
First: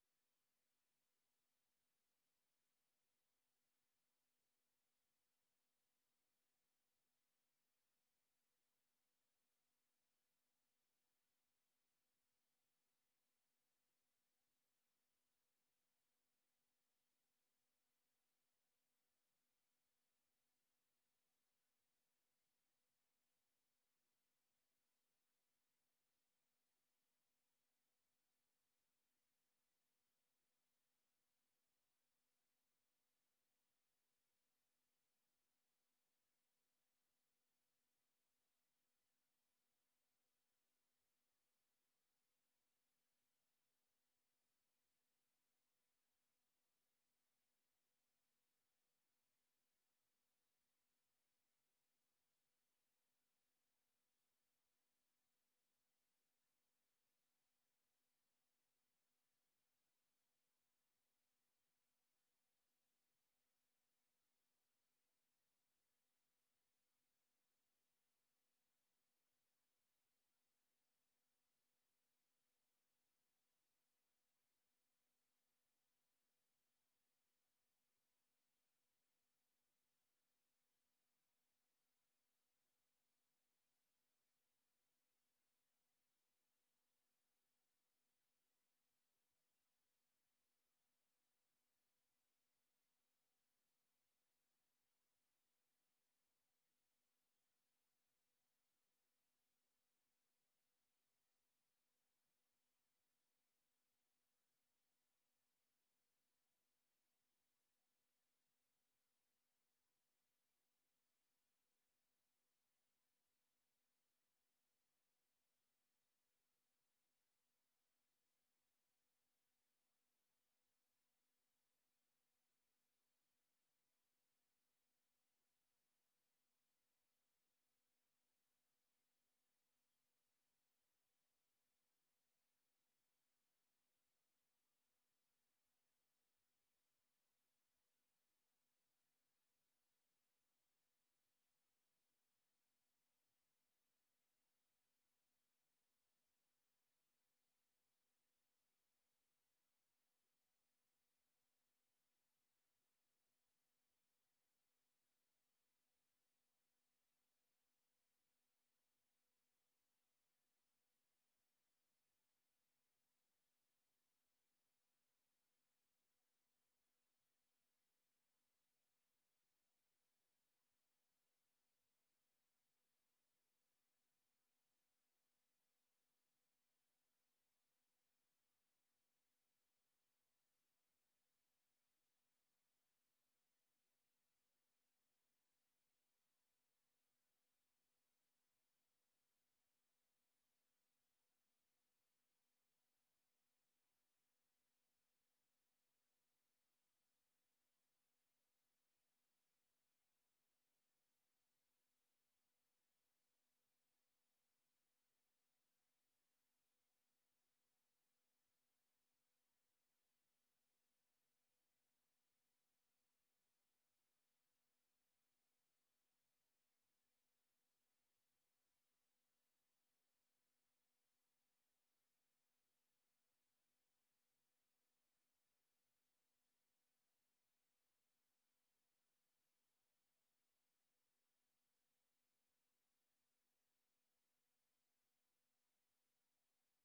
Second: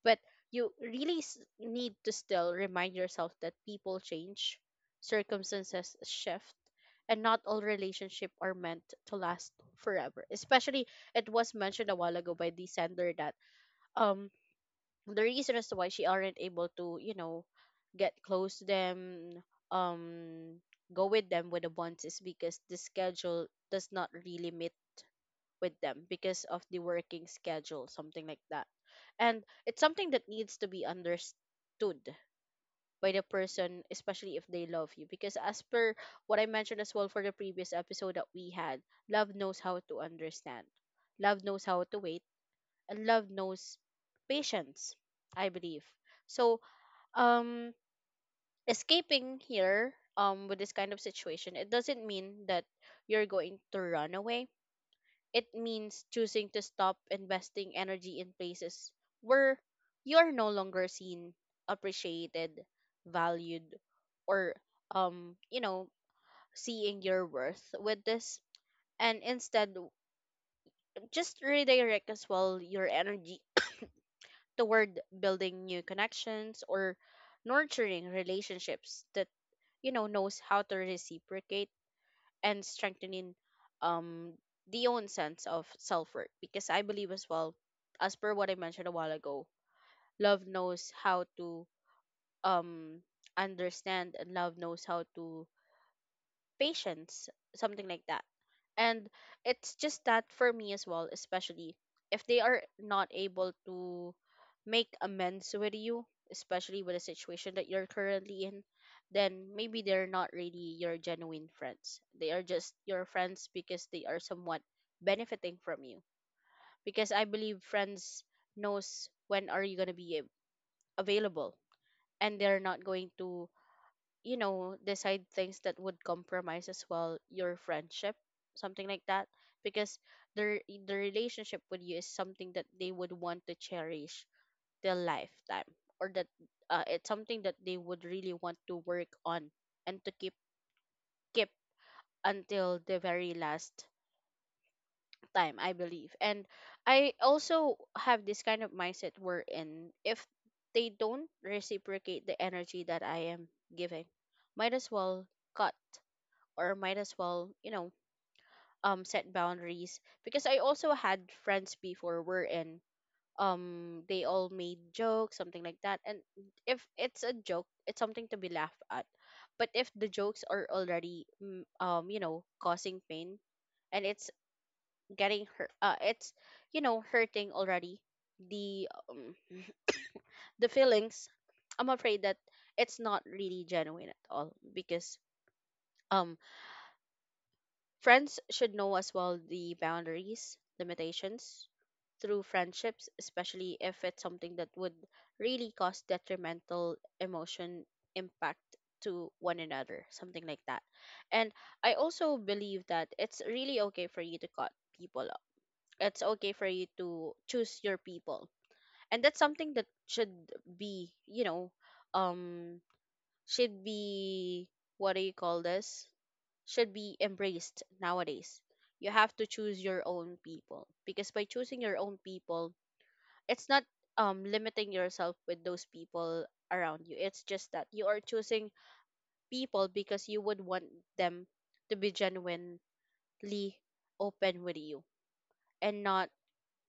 [SPEAKER 1] But you really need to still remind yourself that people change, circumstances shift, and not all relationships are meant to last forever. Especially, it was mentioned a while ago by the sender that um the reason as to why she aren't able to, get close to them, um go with them with the bonds, is because the schedule does not really meet with them because of the working schedule, something like that. And it's something that needs to be understood by the person, especially if they love you. Because as per what I mentioned as well for the previous episode that we had, love knows how to understand, love knows how to wait, and love knows patience, I believe. So, um, escaping here with this kind of situation, it doesn't mean that you're going to run away. It means choosing to stop investing energy in places where you're no longer seen, appreciated, valued, or, um, you know, seeing your worth with this, and instead just redirect as well your energy toward building new connections or nurturing relationships that knows how to reciprocate, and strengthening um the own sense of self worth. Because I believe as well, as per what I mentioned a while ago, love knows how to um understand, and love knows how to patience, something like that. And it's just that for me as well, especially if they are not able to make amends with you, especially with the situation that you're currently in, then maybe they're not really your genuine friends. They are just your friends because they are somewhat benefiting from you. Because I believe friends knows when are you going to be available, and they're not going to, decide things that would compromise as well your friendship, something like that. Because their the relationship with you is something that they would want to cherish their lifetime, or that, it's something that they would really want to work on and to keep until the very last time, I believe. And I also have this kind of mindset wherein if they don't reciprocate the energy that I am giving, might as well cut, or might as well, set boundaries, because I also had friends before were in, they all made jokes, something like that. And if it's a joke, it's something to be laughed at. But if the jokes are already, causing pain, and it's getting hurt, it's hurting already the um, the feelings. I'm afraid that it's not really genuine at all, because, um, friends should know as well the boundaries, limitations through friendships, especially if it's something that would really cause detrimental emotion impact to one another, something like that. And I also believe that it's really okay for you to cut people off. It's okay for you to choose your people. And that's something that should be, um should be, what do you call this, should be embraced nowadays. You have to choose your own people, because by choosing your own people, it's not limiting yourself with those people around you. It's just that you are choosing people because you would want them to be genuinely open with you, and not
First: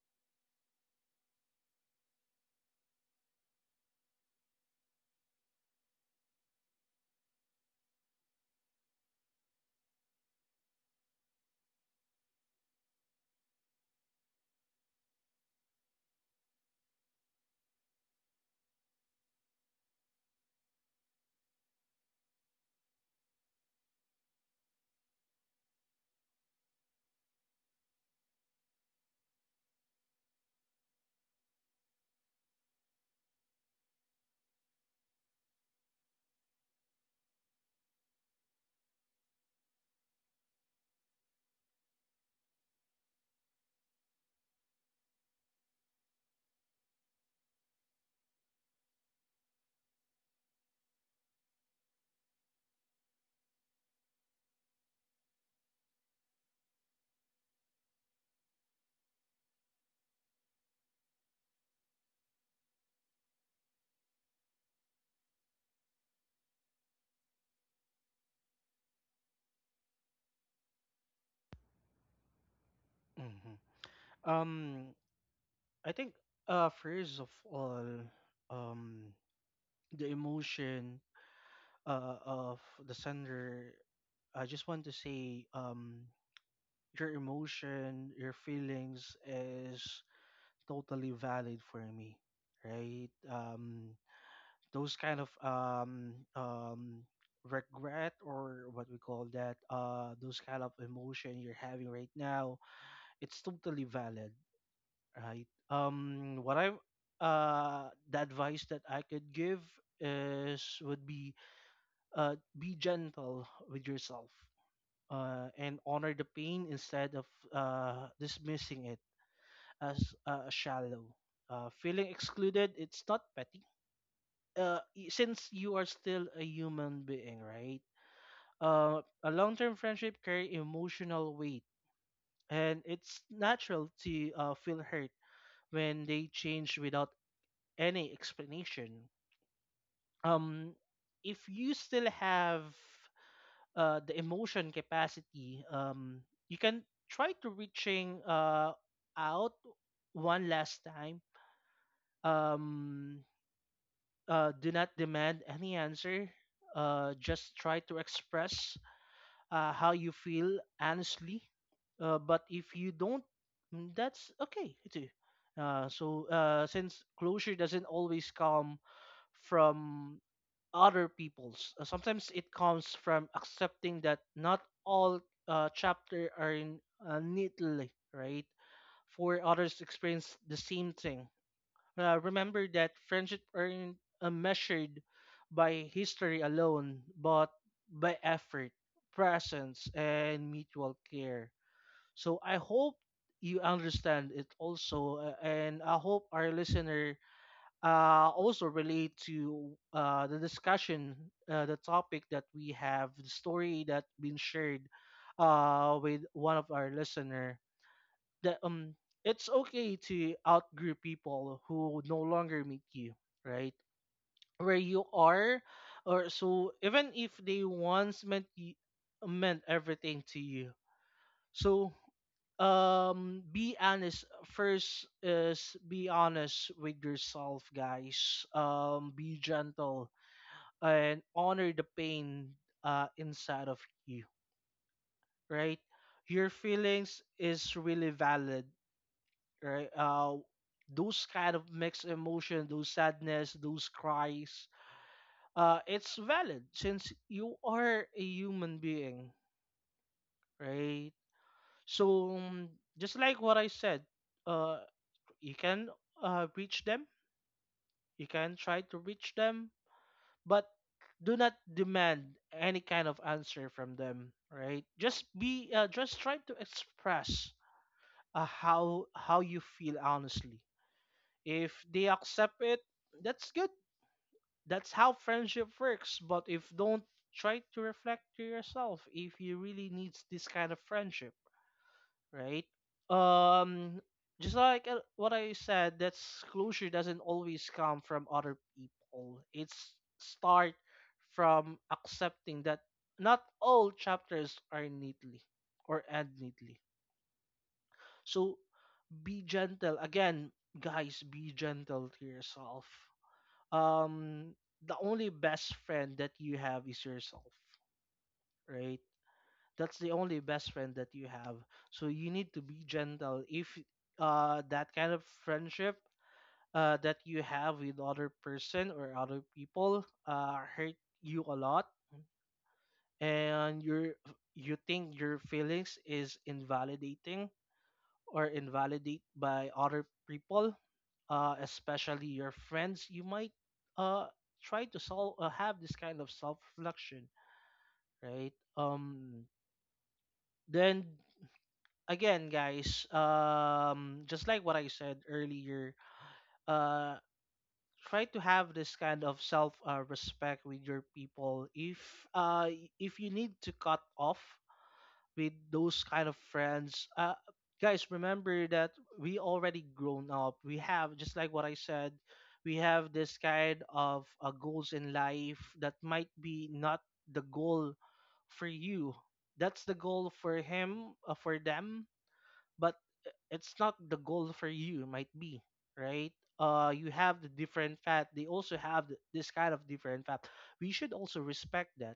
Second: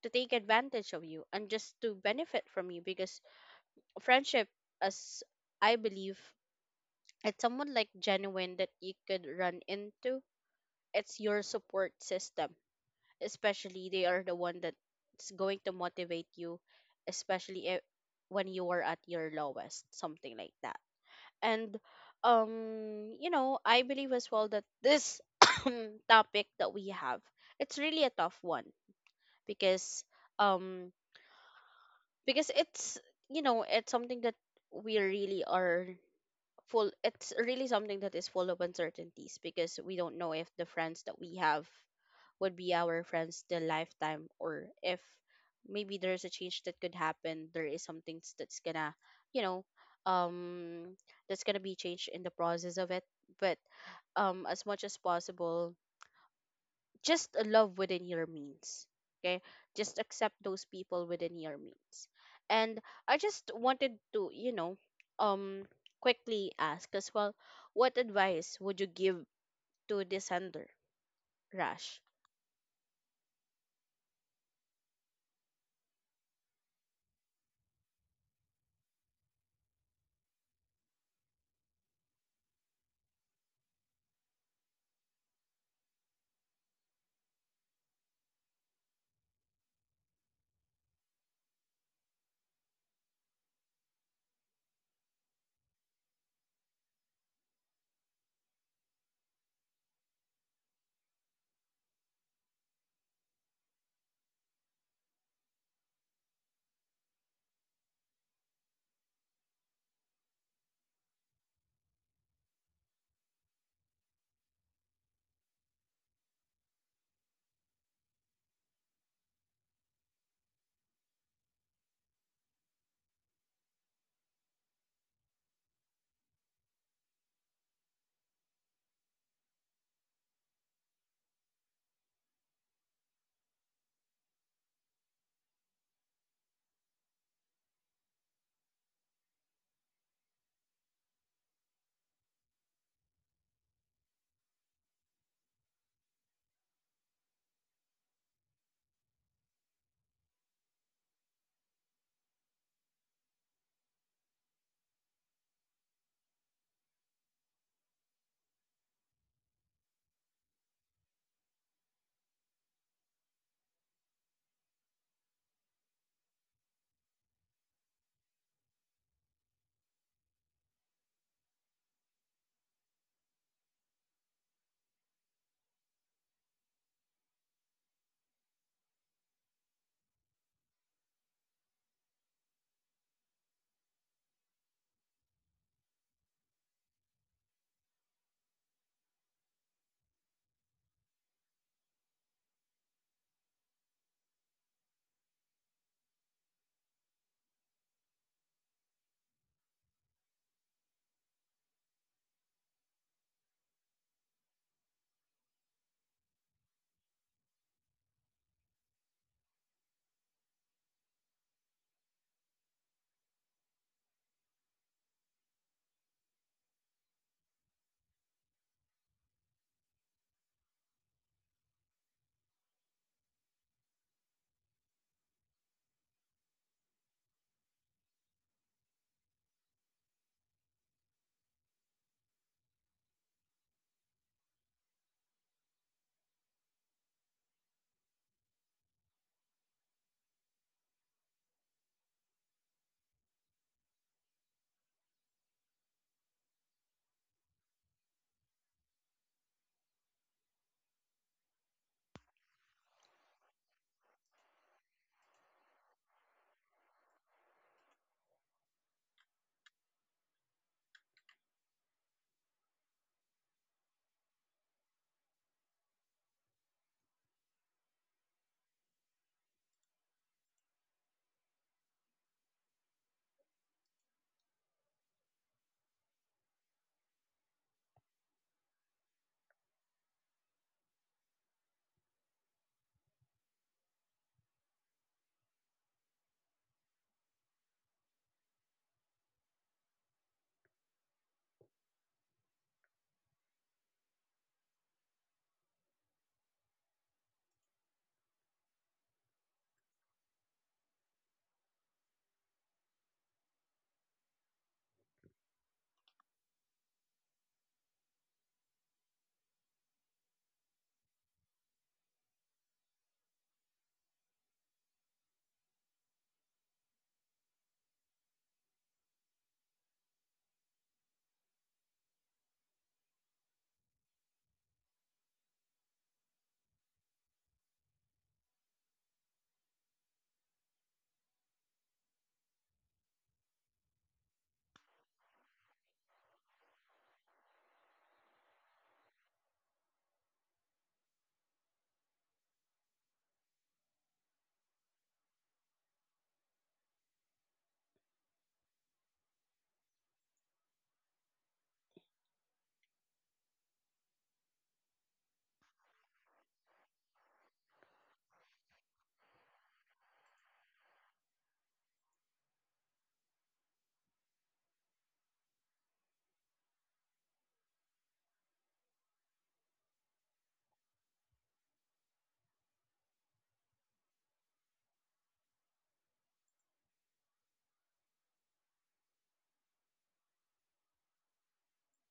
[SPEAKER 1] to take advantage of you and just to benefit from you, because friendship, as I believe, it's someone like genuine that you could run into. It's your support system, especially they are the one that's going to motivate you, especially when you are at your lowest, something like that. And I believe as well that this topic that we have, it's really a tough one, because, um because it's you know it's something that we really are full it's really something that is full of uncertainties. Because we don't know if the friends that we have would be our friends the lifetime, or if maybe there's a change that could happen, there is something that's gonna, you know um that's gonna be changed in the process of it. But, as much as possible, just love within your means. Okay, just accept those people within your means. And I just wanted to, um, quickly ask as well, what advice would you give to this sender, Rash?
[SPEAKER 2] hmm Um, I think, first of all, um, the emotion of the sender. I just want to say, your emotion, your feelings is totally valid for me, right? Those kind of regret or what we call that, those kind of emotion you're having right now, it's totally valid, right? What I The advice that I could give is would be gentle with yourself and honor the pain instead of dismissing it as shallow. Feeling excluded, it's not petty, since you are still a human being, right? A long-term friendship carry emotional weight, and it's natural to feel hurt when they change without any explanation. Um, if you still have the emotion capacity, you can try to reaching out one last time. Um, do not demand any answer. Just try to express how you feel honestly. But if you don't, mm, that's okay too. So since closure doesn't always come from other people's, sometimes it comes from accepting that not all chapter are in neatly, right? For others experience the same thing, remember that friendship aren't measured by history alone, but by effort, presence, and mutual care. So I hope you understand it also, and I hope our listener also relate to the discussion, the topic that we have, the story that been shared with one of our listener, that it's okay to outgrow people who no longer meet you, right? Where you are, or so even if they once meant you, meant everything to you. So be honest, first is be honest with yourself, guys. Be gentle and honor the pain inside of you, right? Your feelings is really valid, right? Those kind of mixed emotion, those sadness, those cries, it's valid since you are a human being, right? So just like what I said, uh, you can, reach them, you can try to reach them, but do not demand any kind of answer from them, right? Just try to express how you feel honestly. If they accept it, that's good, that's how friendship works. But if don't, try to reflect to yourself if you really need this kind of friendship, right? um just like, what I said, that closure doesn't always come from other people, it's start from accepting that not all chapters are neatly or end neatly. So be gentle again, guys, be gentle to yourself. um the only best friend that you have is yourself, right? That's the only best friend that you have. So you need to be gentle if that kind of friendship that you have with other person or other people hurt you a lot, and your, you think your feelings is invalidating or invalidate by other people, especially your friends. You might uh, try to solve, have this kind of self reflection, right? Then again, guys, just like what I said earlier, uh, try to have this kind of self, respect with your people. Uh, if you need to cut off with those kind of friends. Guys, remember that we already grown up. We have, just like what I said, we have this kind of goals in life that might be not the goal for you. That's the goal for him, for them, but it's not the goal for you. Might be, right. You have the different path. They also have this kind of different path. We should also respect that,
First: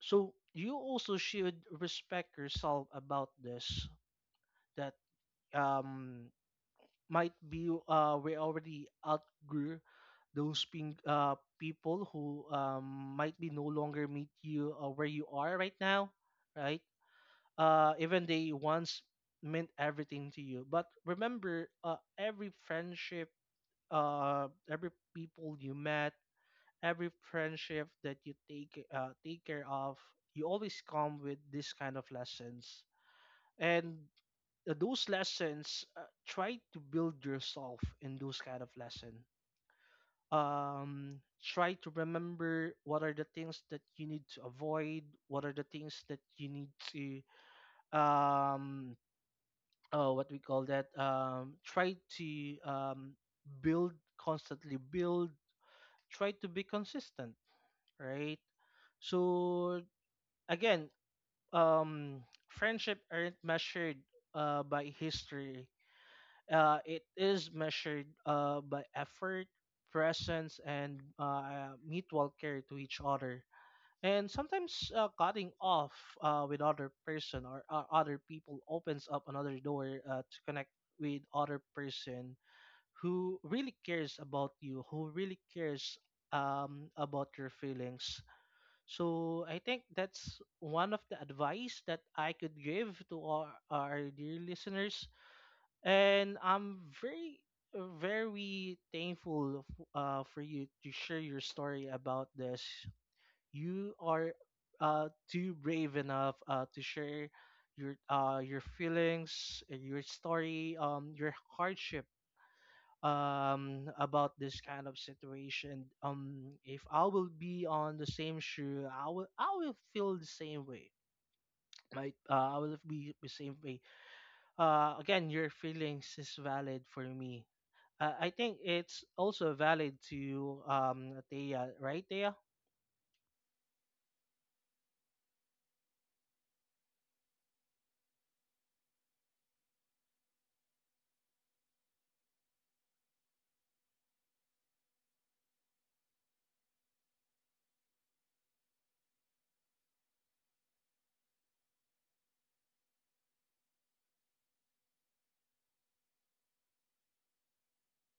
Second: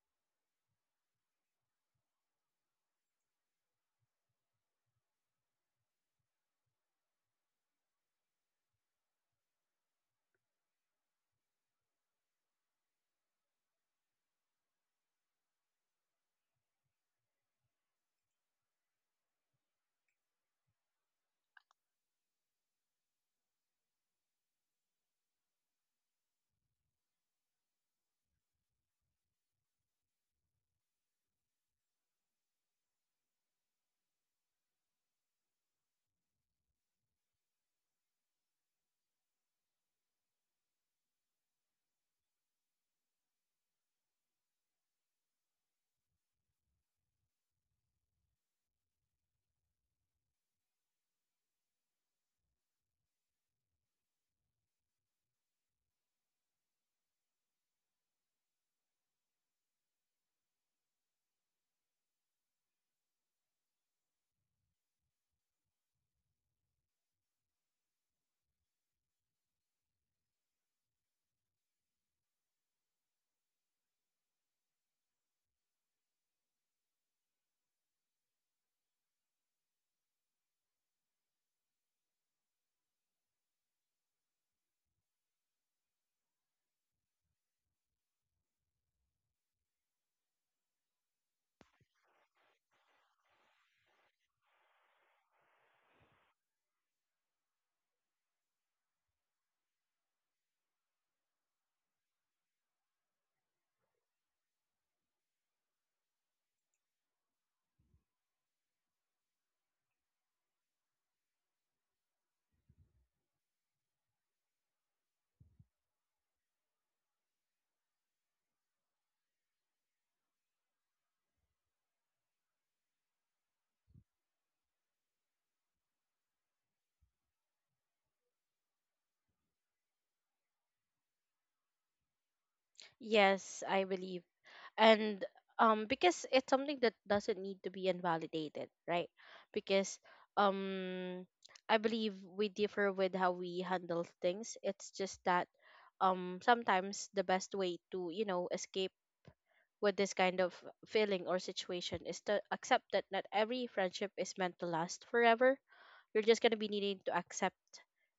[SPEAKER 2] so you also should respect yourself about this. That um might be we already outgrew those people who might be no longer meet you, where you are right now, right? Even they once meant everything to you, but remember, every friendship, every people you met, every friendship that you take, take care of, you always come with this kind of lessons. And those lessons, try to build yourself in those kind of lesson. Try to remember what are the things that you need to avoid, what are the things that you need to um what we call that, try to build, constantly build, try to be consistent, right? So again, um, friendship aren't measured by history. It is measured by effort, presence, and mutual care to each other. And sometimes cutting off with other person or other people opens up another door to connect with other person who really cares about you, who really cares about your feelings. So I think that's one of the advice that I could give to our dear listeners. And I'm very, very thankful for you to share your story about this. You are too brave enough to share your feelings, your story, your hardship about this kind of situation. If I will be on the same shoe, I will feel the same way, right? I will be the same way. Again, your feelings is valid for me. I think it's also valid to Thea, right Thea?
[SPEAKER 1] Yes, I believe, and because it's something that doesn't need to be invalidated, right? Because, um I believe we differ with how we handle things. It's just that, sometimes the best way to, escape with this kind of feeling or situation, is to accept that not every friendship is meant to last forever. You're just going to be needing to accept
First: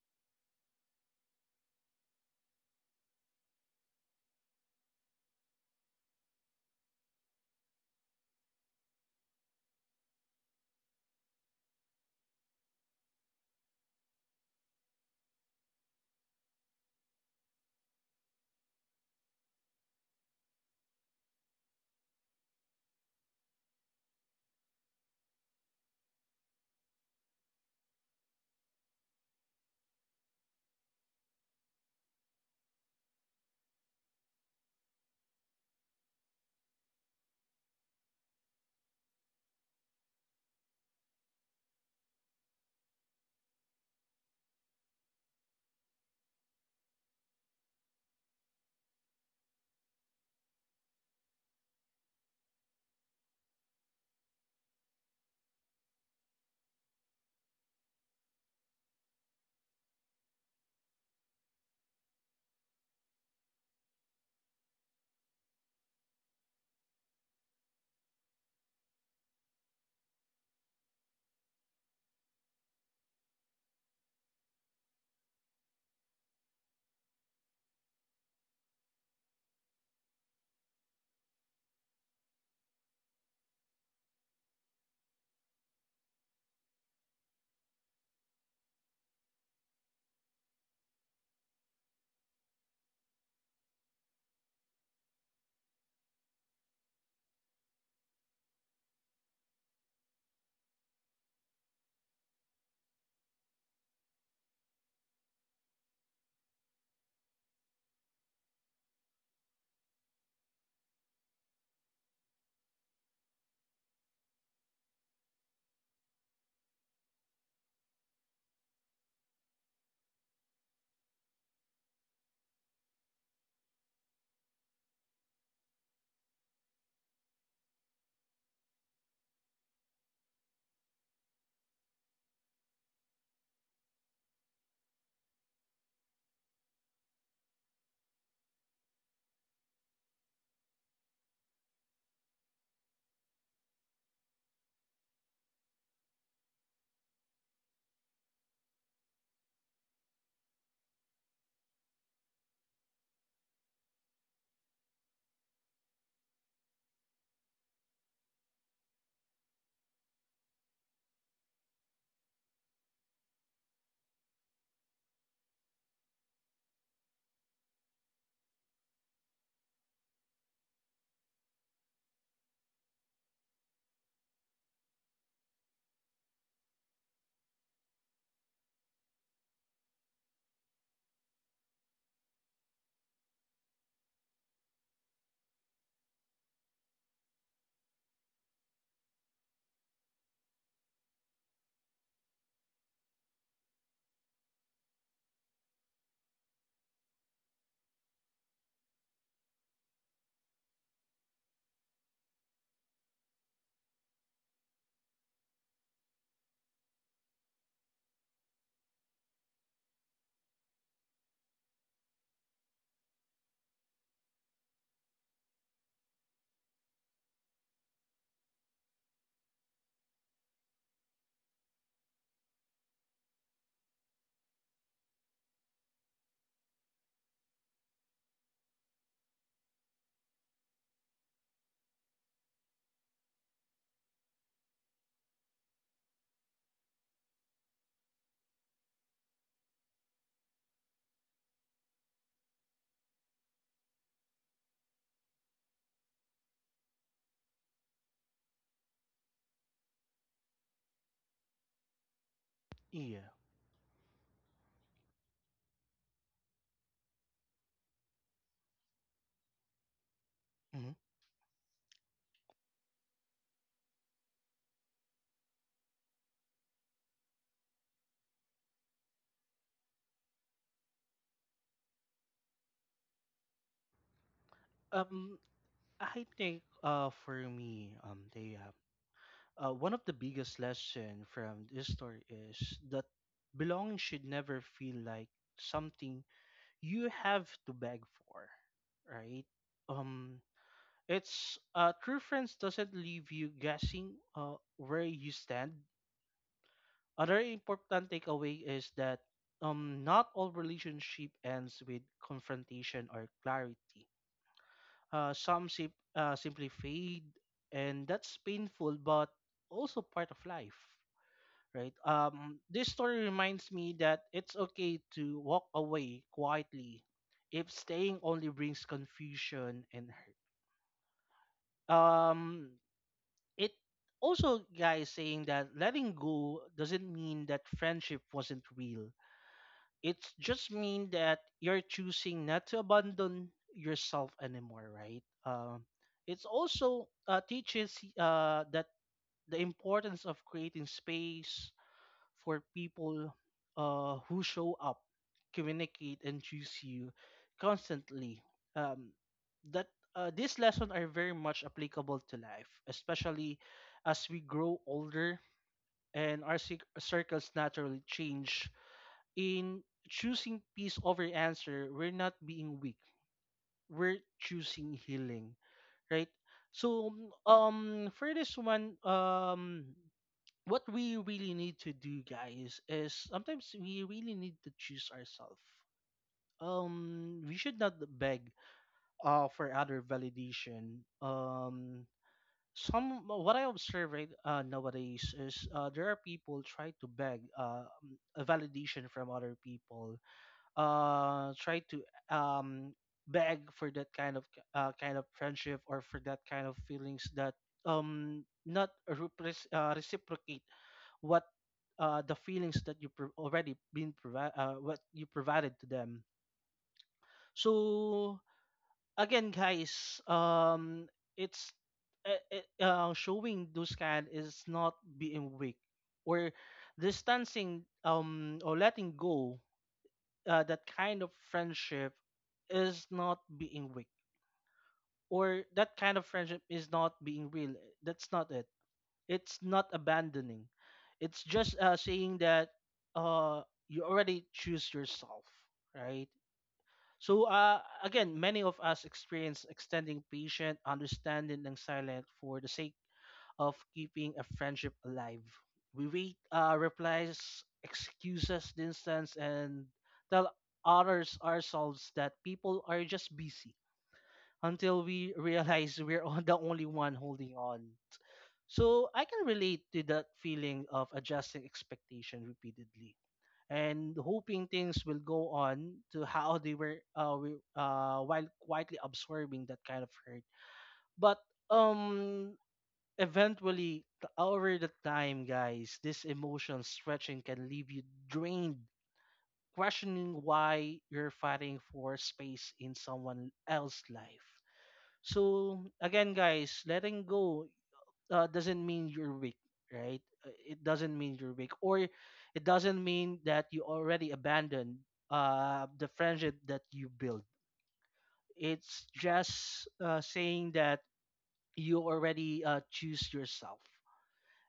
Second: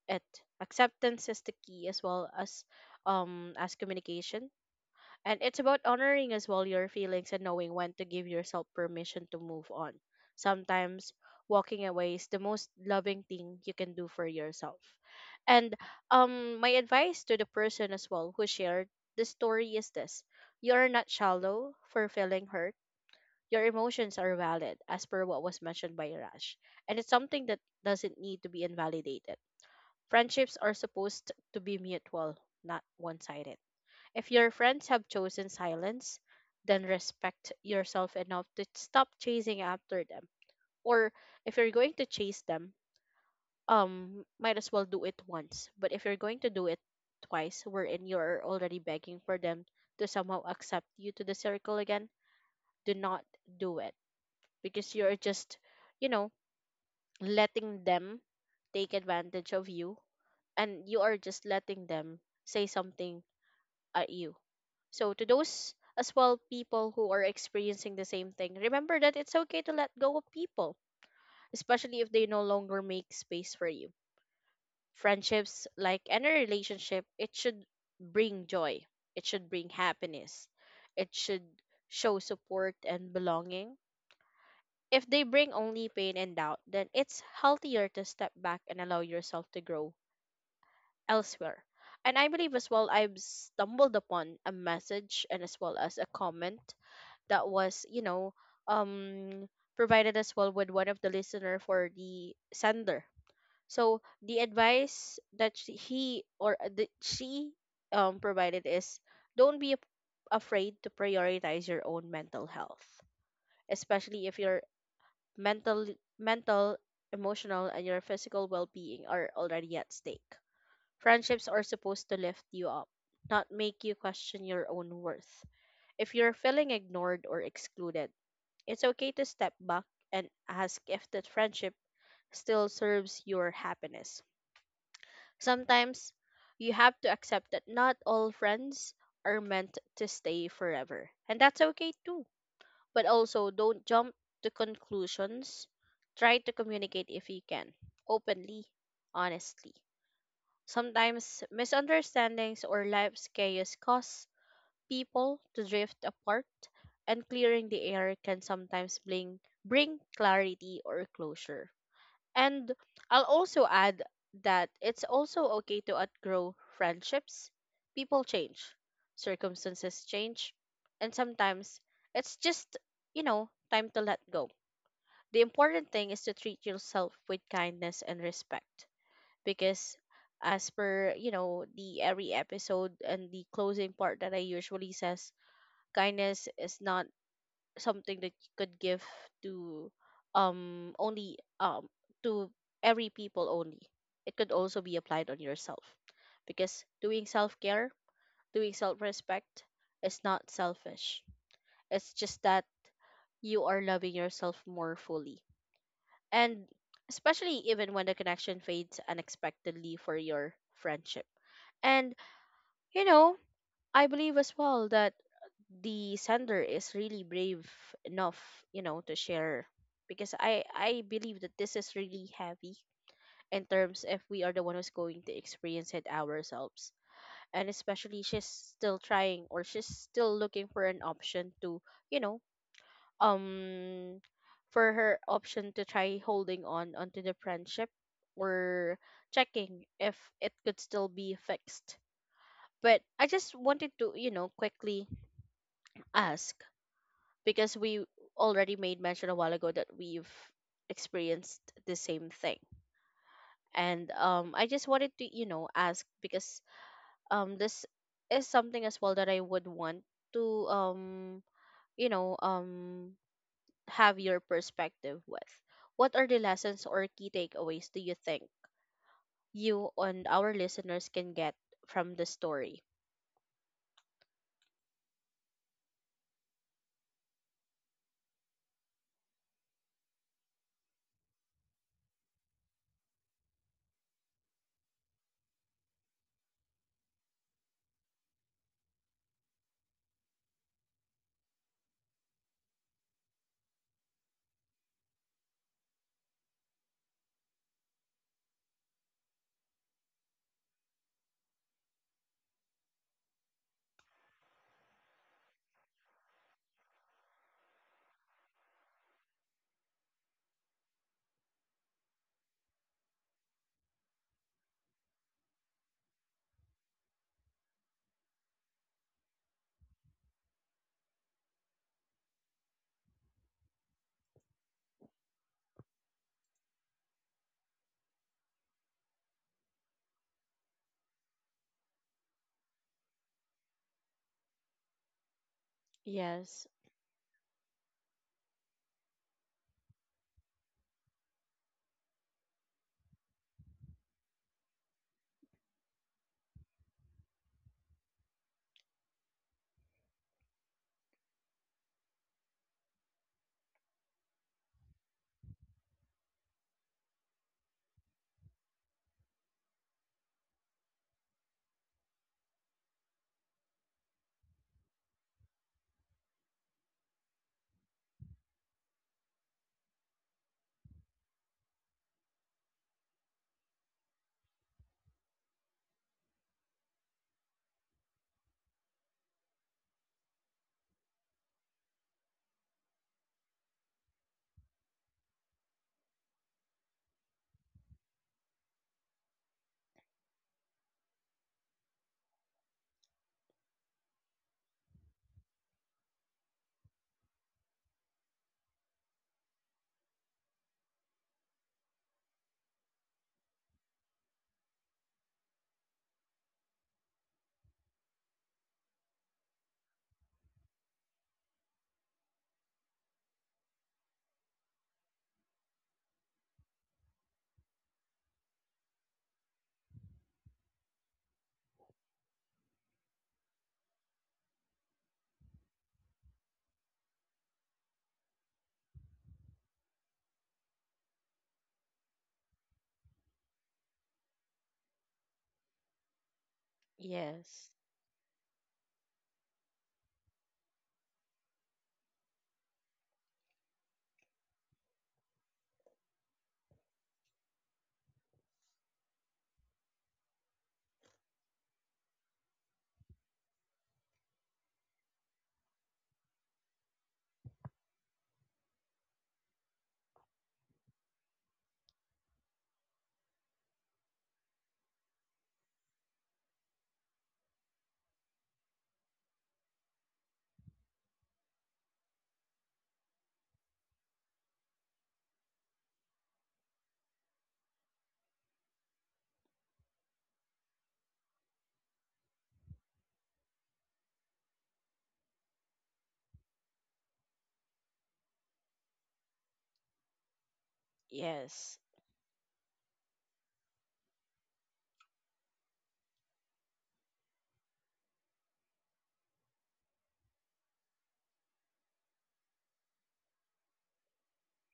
[SPEAKER 1] it. Acceptance is the key, as well as, communication. And it's about honoring as well your feelings and knowing when to give yourself permission to move on. Sometimes walking away is the most loving thing you can do for yourself. And, my advice to the person as well who shared the story is this. You're not shallow for feeling hurt. Your emotions are valid, as per what was mentioned by Rash. And it's something that doesn't need to be invalidated. Friendships are supposed to be mutual, not one sided. If your friends have chosen silence, then respect yourself enough to stop chasing after them. Or if you're going to chase them, might as well do it once. But if you're going to do it twice, wherein you're already begging for them to somehow accept you to the circle again, do not do it, because you're just, you know, letting them take advantage of you, and you are just letting them say something at you. So to those as well people who are experiencing the same thing, remember that it's okay to let go of people, especially if they no longer make space for you. Friendships, like any relationship, it should bring joy. It should bring happiness. It should show support and belonging. If they bring only pain and doubt, then it's healthier to step back and allow yourself to grow elsewhere. And I believe as well, I've stumbled upon a message and as well as a comment that was, um provided as well with one of the listener for the sender. So the advice that she, he, or, that she, provided is: don't be afraid to prioritize your own mental health, especially if your mental mental emotional and your physical well-being are already at stake. Friendships are supposed to lift you up, not make you question your own worth. If you're feeling ignored or excluded, it's okay to step back and ask if that friendship still serves your happiness. Sometimes you have to accept that not all friends are meant to stay forever, and that's okay too. But also, don't jump to conclusions. Try to communicate if you can, openly, honestly. Sometimes misunderstandings or life's chaos cause people to drift apart, and clearing the air can sometimes bring clarity or closure. And I'll also add that it's also okay to outgrow friendships. People change, circumstances change, and sometimes it's just, you know, time to let go. The important thing is to treat yourself with kindness and respect, because as per, you know, the every episode and the closing part that I usually says, kindness is not something that you could give to only, to every people only, it could also be applied on yourself, because doing self-care, doing self-respect, is not selfish. It's just that you are loving yourself more fully, and especially even when the connection fades unexpectedly for your friendship. And you know I believe as well that the sender is really brave enough, to share, because I believe that this is really heavy in terms if we are the one who's going to experience it ourselves. And especially she's still trying, or she's still looking for an option to, you know, um for her option to try holding on onto the friendship, or checking if it could still be fixed. But I just wanted to, quickly ask, because we already made mention a while ago that we've experienced the same thing.
[SPEAKER 2] Yeah
[SPEAKER 1] And I just wanted to, ask, because, this is something as well that I would want to,
[SPEAKER 2] Mhm.
[SPEAKER 1] you know um have your perspective with: what are the lessons or key takeaways do you think you and our listeners can get from the story?
[SPEAKER 2] um I think, for me, they one of the biggest lesson from this story is that belonging should never feel like something you have to beg for, right? Um it's, true friends doesn't leave you guessing where you stand. Other important takeaway is that not all relationship ends with confrontation or clarity. Uh, some simply fade, and that's painful, but also part of life, right? This story reminds me that it's okay to walk away quietly if staying only brings confusion and hurt. Um, it also, guys, saying that letting go doesn't mean that friendship wasn't real. It just mean that you're choosing not to abandon yourself anymore, right? It's
[SPEAKER 1] Yes,
[SPEAKER 2] also, teaches, that the importance of creating space for people who show up, communicate, and choose you constantly. Um, that these lessons are very much applicable to life, especially as we grow older and our circles naturally change in choosing peace over answer, we're not being weak. We're choosing healing, right? So for this one, what we really need to do, guys, is sometimes we really need to choose ourselves. We should not beg for other validation. Some, what I observe right, nowadays, is there are people try to beg, a validation from other people, try to um beg for that kind of friendship or for that kind of feelings that not repres- reciprocate what, the feelings that you already been what you provided to them. So again, guys, it's, uh, uh, showing those kind is not being weak, or distancing or letting go that kind of friendship is not being weak, or that kind of friendship is not being real. That's not it. It's not abandoning. It's just saying that uh, you already choose yourself, right? So
[SPEAKER 1] yes,
[SPEAKER 2] again, many of us experience extending patient understanding and silence for the sake of keeping a friendship alive. We wait, replies, excuses, distance, and tell others ourselves that people are just busy until we realize we're on the only one holding on. So I can relate to that feeling of adjusting expectation repeatedly and hoping things will go on to how they were, while quietly absorbing that kind of hurt. But um eventually, over the time, guys, this emotion stretching can leave you drained, questioning why you're fighting for space in someone else's life. So, again, guys, letting go doesn't mean you're weak, right? It doesn't mean you're weak,
[SPEAKER 1] yes,
[SPEAKER 2] or it doesn't mean that you already abandoned the friendship that you built. It's just saying that you already choose yourself.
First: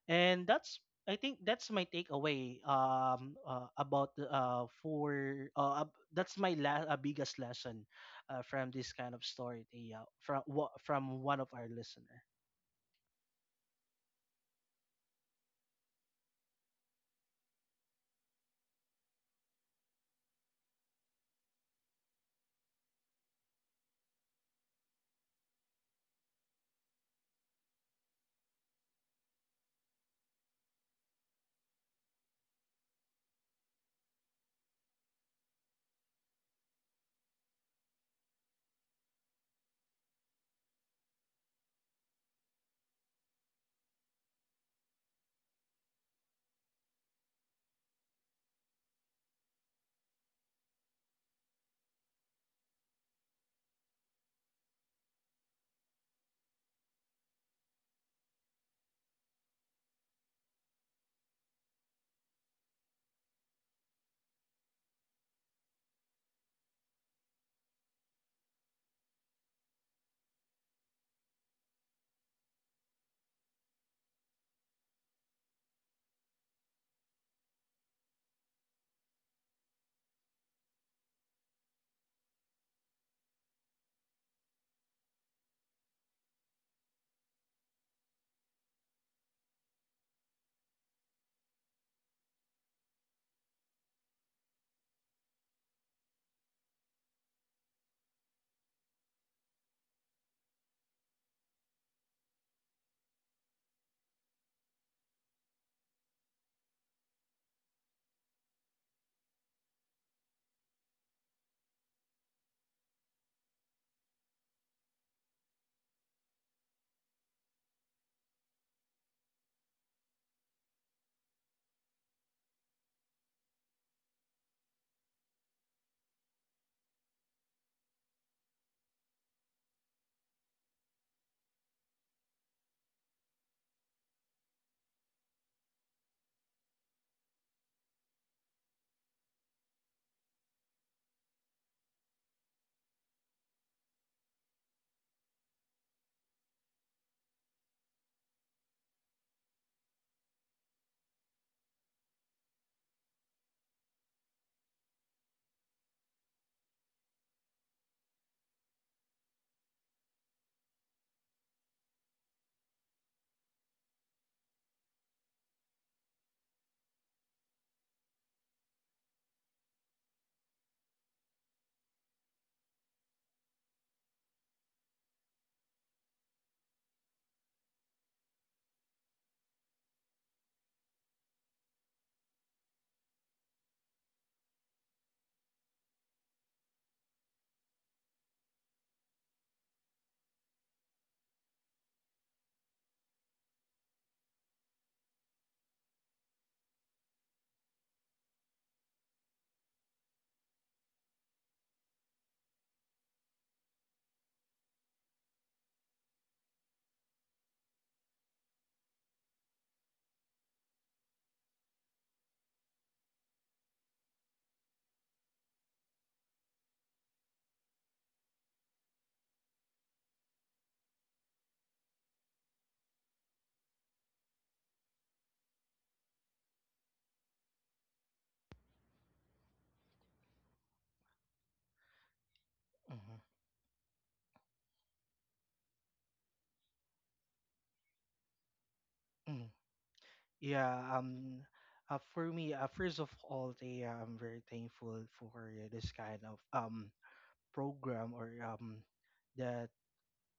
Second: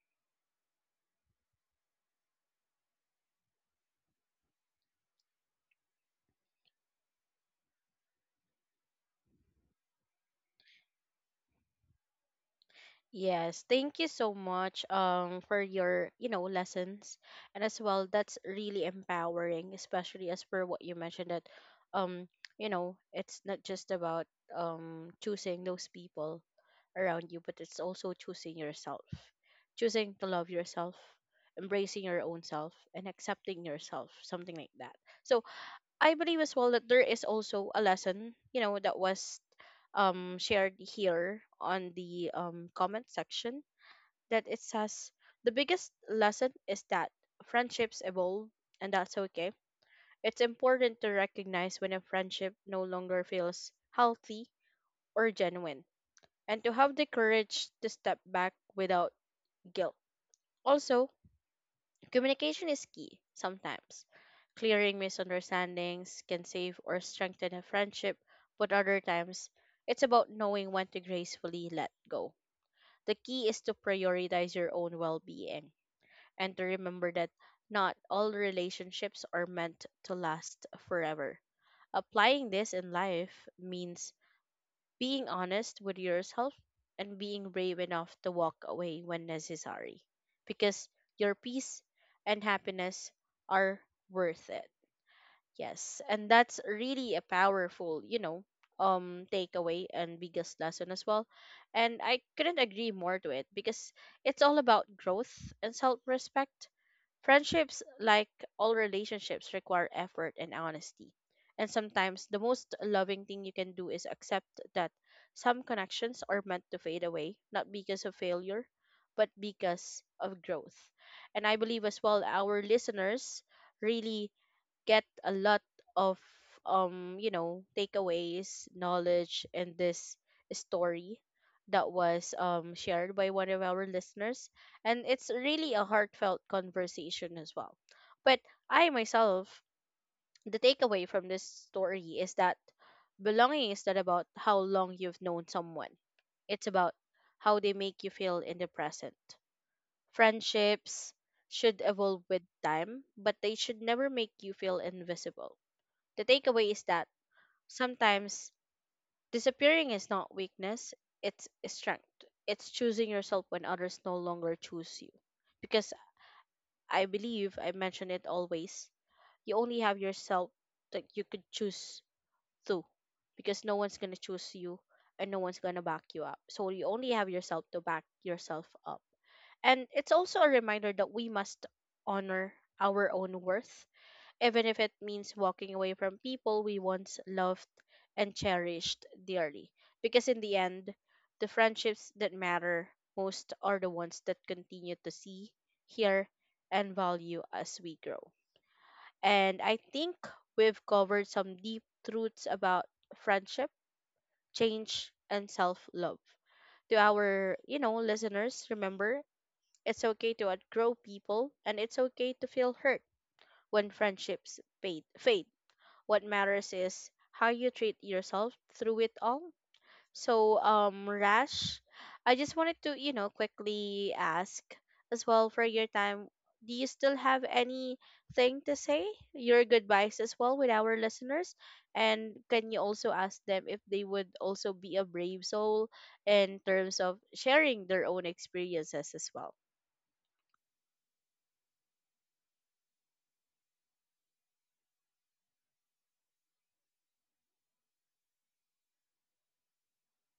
[SPEAKER 2] And that's, I think that's my takeaway about that's my biggest lesson from this kind of story, uh, from one of our listener.
[SPEAKER 1] yes. Thank you so much, for your, lessons. And as well, that's really empowering, especially as per what you mentioned that, um, it's not just about choosing those people around you, but it's also choosing yourself. Choosing to love yourself, embracing your own self and accepting yourself, something like that. So I believe as well that there is also a lesson, that was shared here on the comment section that it says the biggest lesson is that friendships evolve and that's okay. It's important to recognize when a friendship no longer feels healthy or genuine and to have the courage to step back without guilt. Also, communication is key sometimes. Clearing misunderstandings can save or strengthen a friendship, but other times it's about knowing when to gracefully let go. The key is to prioritize your own well being and to remember that not all relationships are meant to last forever. Applying this in life means being honest with yourself and being brave enough to walk away when necessary, because your peace and happiness are worth it. Yes, and that's really a powerful, takeaway and biggest lesson as well, and I couldn't agree more to it, because it's all about growth and self-respect. Friendships, like all relationships, require effort and honesty. And sometimes the most loving thing you can do is accept that some connections are meant to fade away, not because of failure, but because of growth. And I believe as well our listeners really get a lot of takeaways knowledge in this story that was shared by one of our listeners, and it's really a heartfelt conversation as well. But I myself, the takeaway from this story is that belonging is not about how long you've known someone, it's about how they make you feel in the present. Friendships should evolve with time, but they should never make you feel invisible. The takeaway is that sometimes disappearing is not weakness, it's strength. It's choosing yourself when others no longer choose you. Because, I believe I mention it always, you only have yourself that you could choose through, because no one's gonna choose you and no one's gonna back you up. So you only have yourself to back yourself up. And it's also a reminder that we must honor our own worth, even if it means walking away from people we once loved and cherished dearly. Because in the end, the friendships that matter most are the ones that continue to see, hear, and value as we grow. And I think we've covered some deep truths about friendship, change, and self love. To our, listeners, remember it's okay to outgrow people and it's okay to feel hurt when friendships fade. What matters is how you treat yourself through it all. So, Rash, I just wanted to, quickly ask as well for your time. Do you still have anything to say? Your goodbyes as well with our listeners? And can you also
[SPEAKER 2] Mm-hmm.
[SPEAKER 1] ask them if they would also be a brave soul in terms of sharing their own experiences as well?
[SPEAKER 2] Yeah, for me, first of all, I'm very thankful for this kind of program or the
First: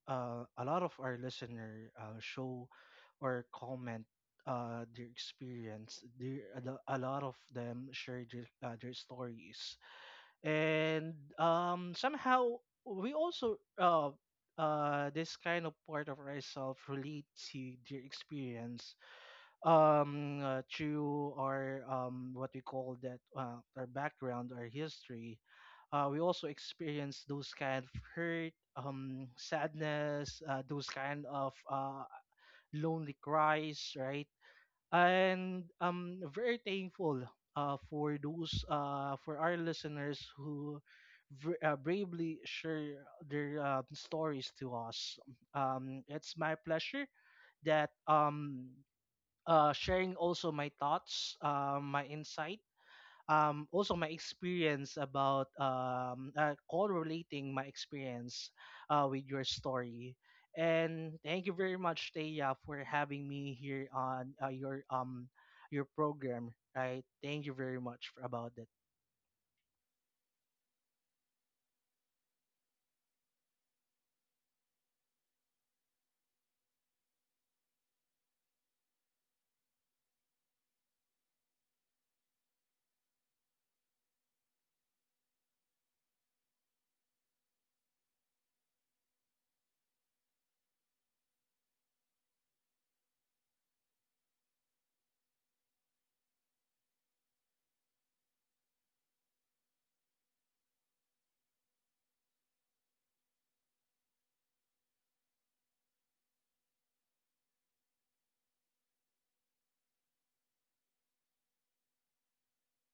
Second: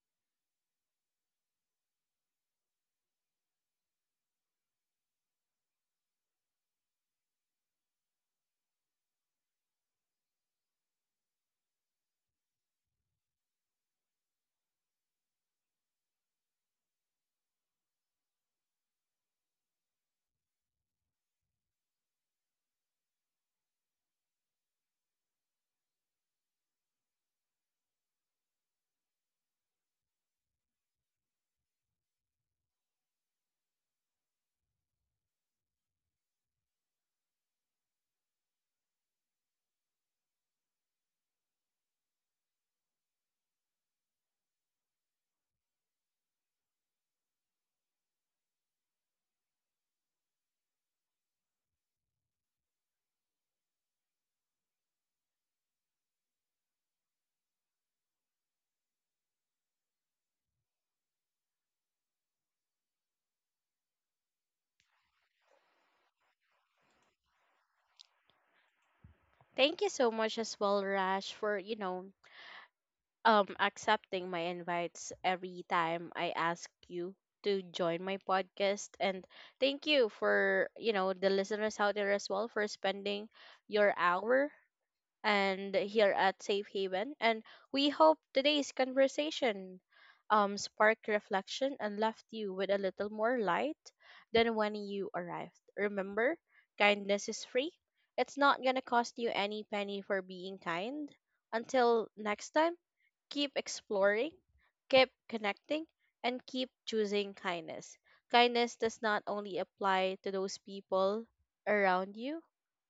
[SPEAKER 2] a lot of our listener show or comment their experience. A lot of them share their stories, and somehow we also, this kind of part of ourselves relate to their experience through our, what we call that, our background, our history, we also experience those kind of hurt, sadness, those kind of lonely cries, right? And I'm very thankful for those for our listeners who bravely share their stories to us. It's my pleasure that sharing also my thoughts, my insight, also my experience about correlating my experience with your story. And thank you very much, Taya, for having me here on your program. Right, thank you very much for, about that.
[SPEAKER 1] Thank you so much as well, Rash, for accepting my invites every time I ask you to join my podcast, and thank you for, the listeners out there as well, for spending your hour and here at Safe Haven. And we hope today's conversation sparked reflection and left you with a little more light than when you arrived. Remember, kindness is free. It's not gonna cost you any penny for being kind. Until next time, keep exploring, keep connecting, and keep choosing kindness. Kindness does not only apply to those people around you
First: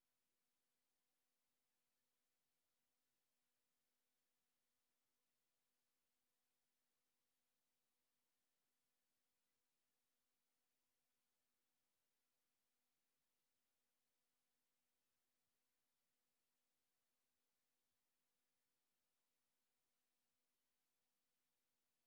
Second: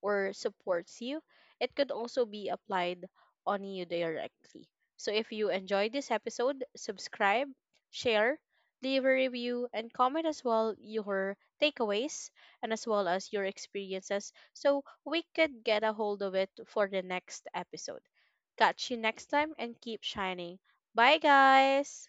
[SPEAKER 1] or supports you, it could also be applied on you directly. So if you enjoyed this episode, subscribe, share, leave a review, and comment as well your takeaways, and as well as your experiences so we could get a hold of it for the next episode. Catch you next time and keep shining. Bye, guys.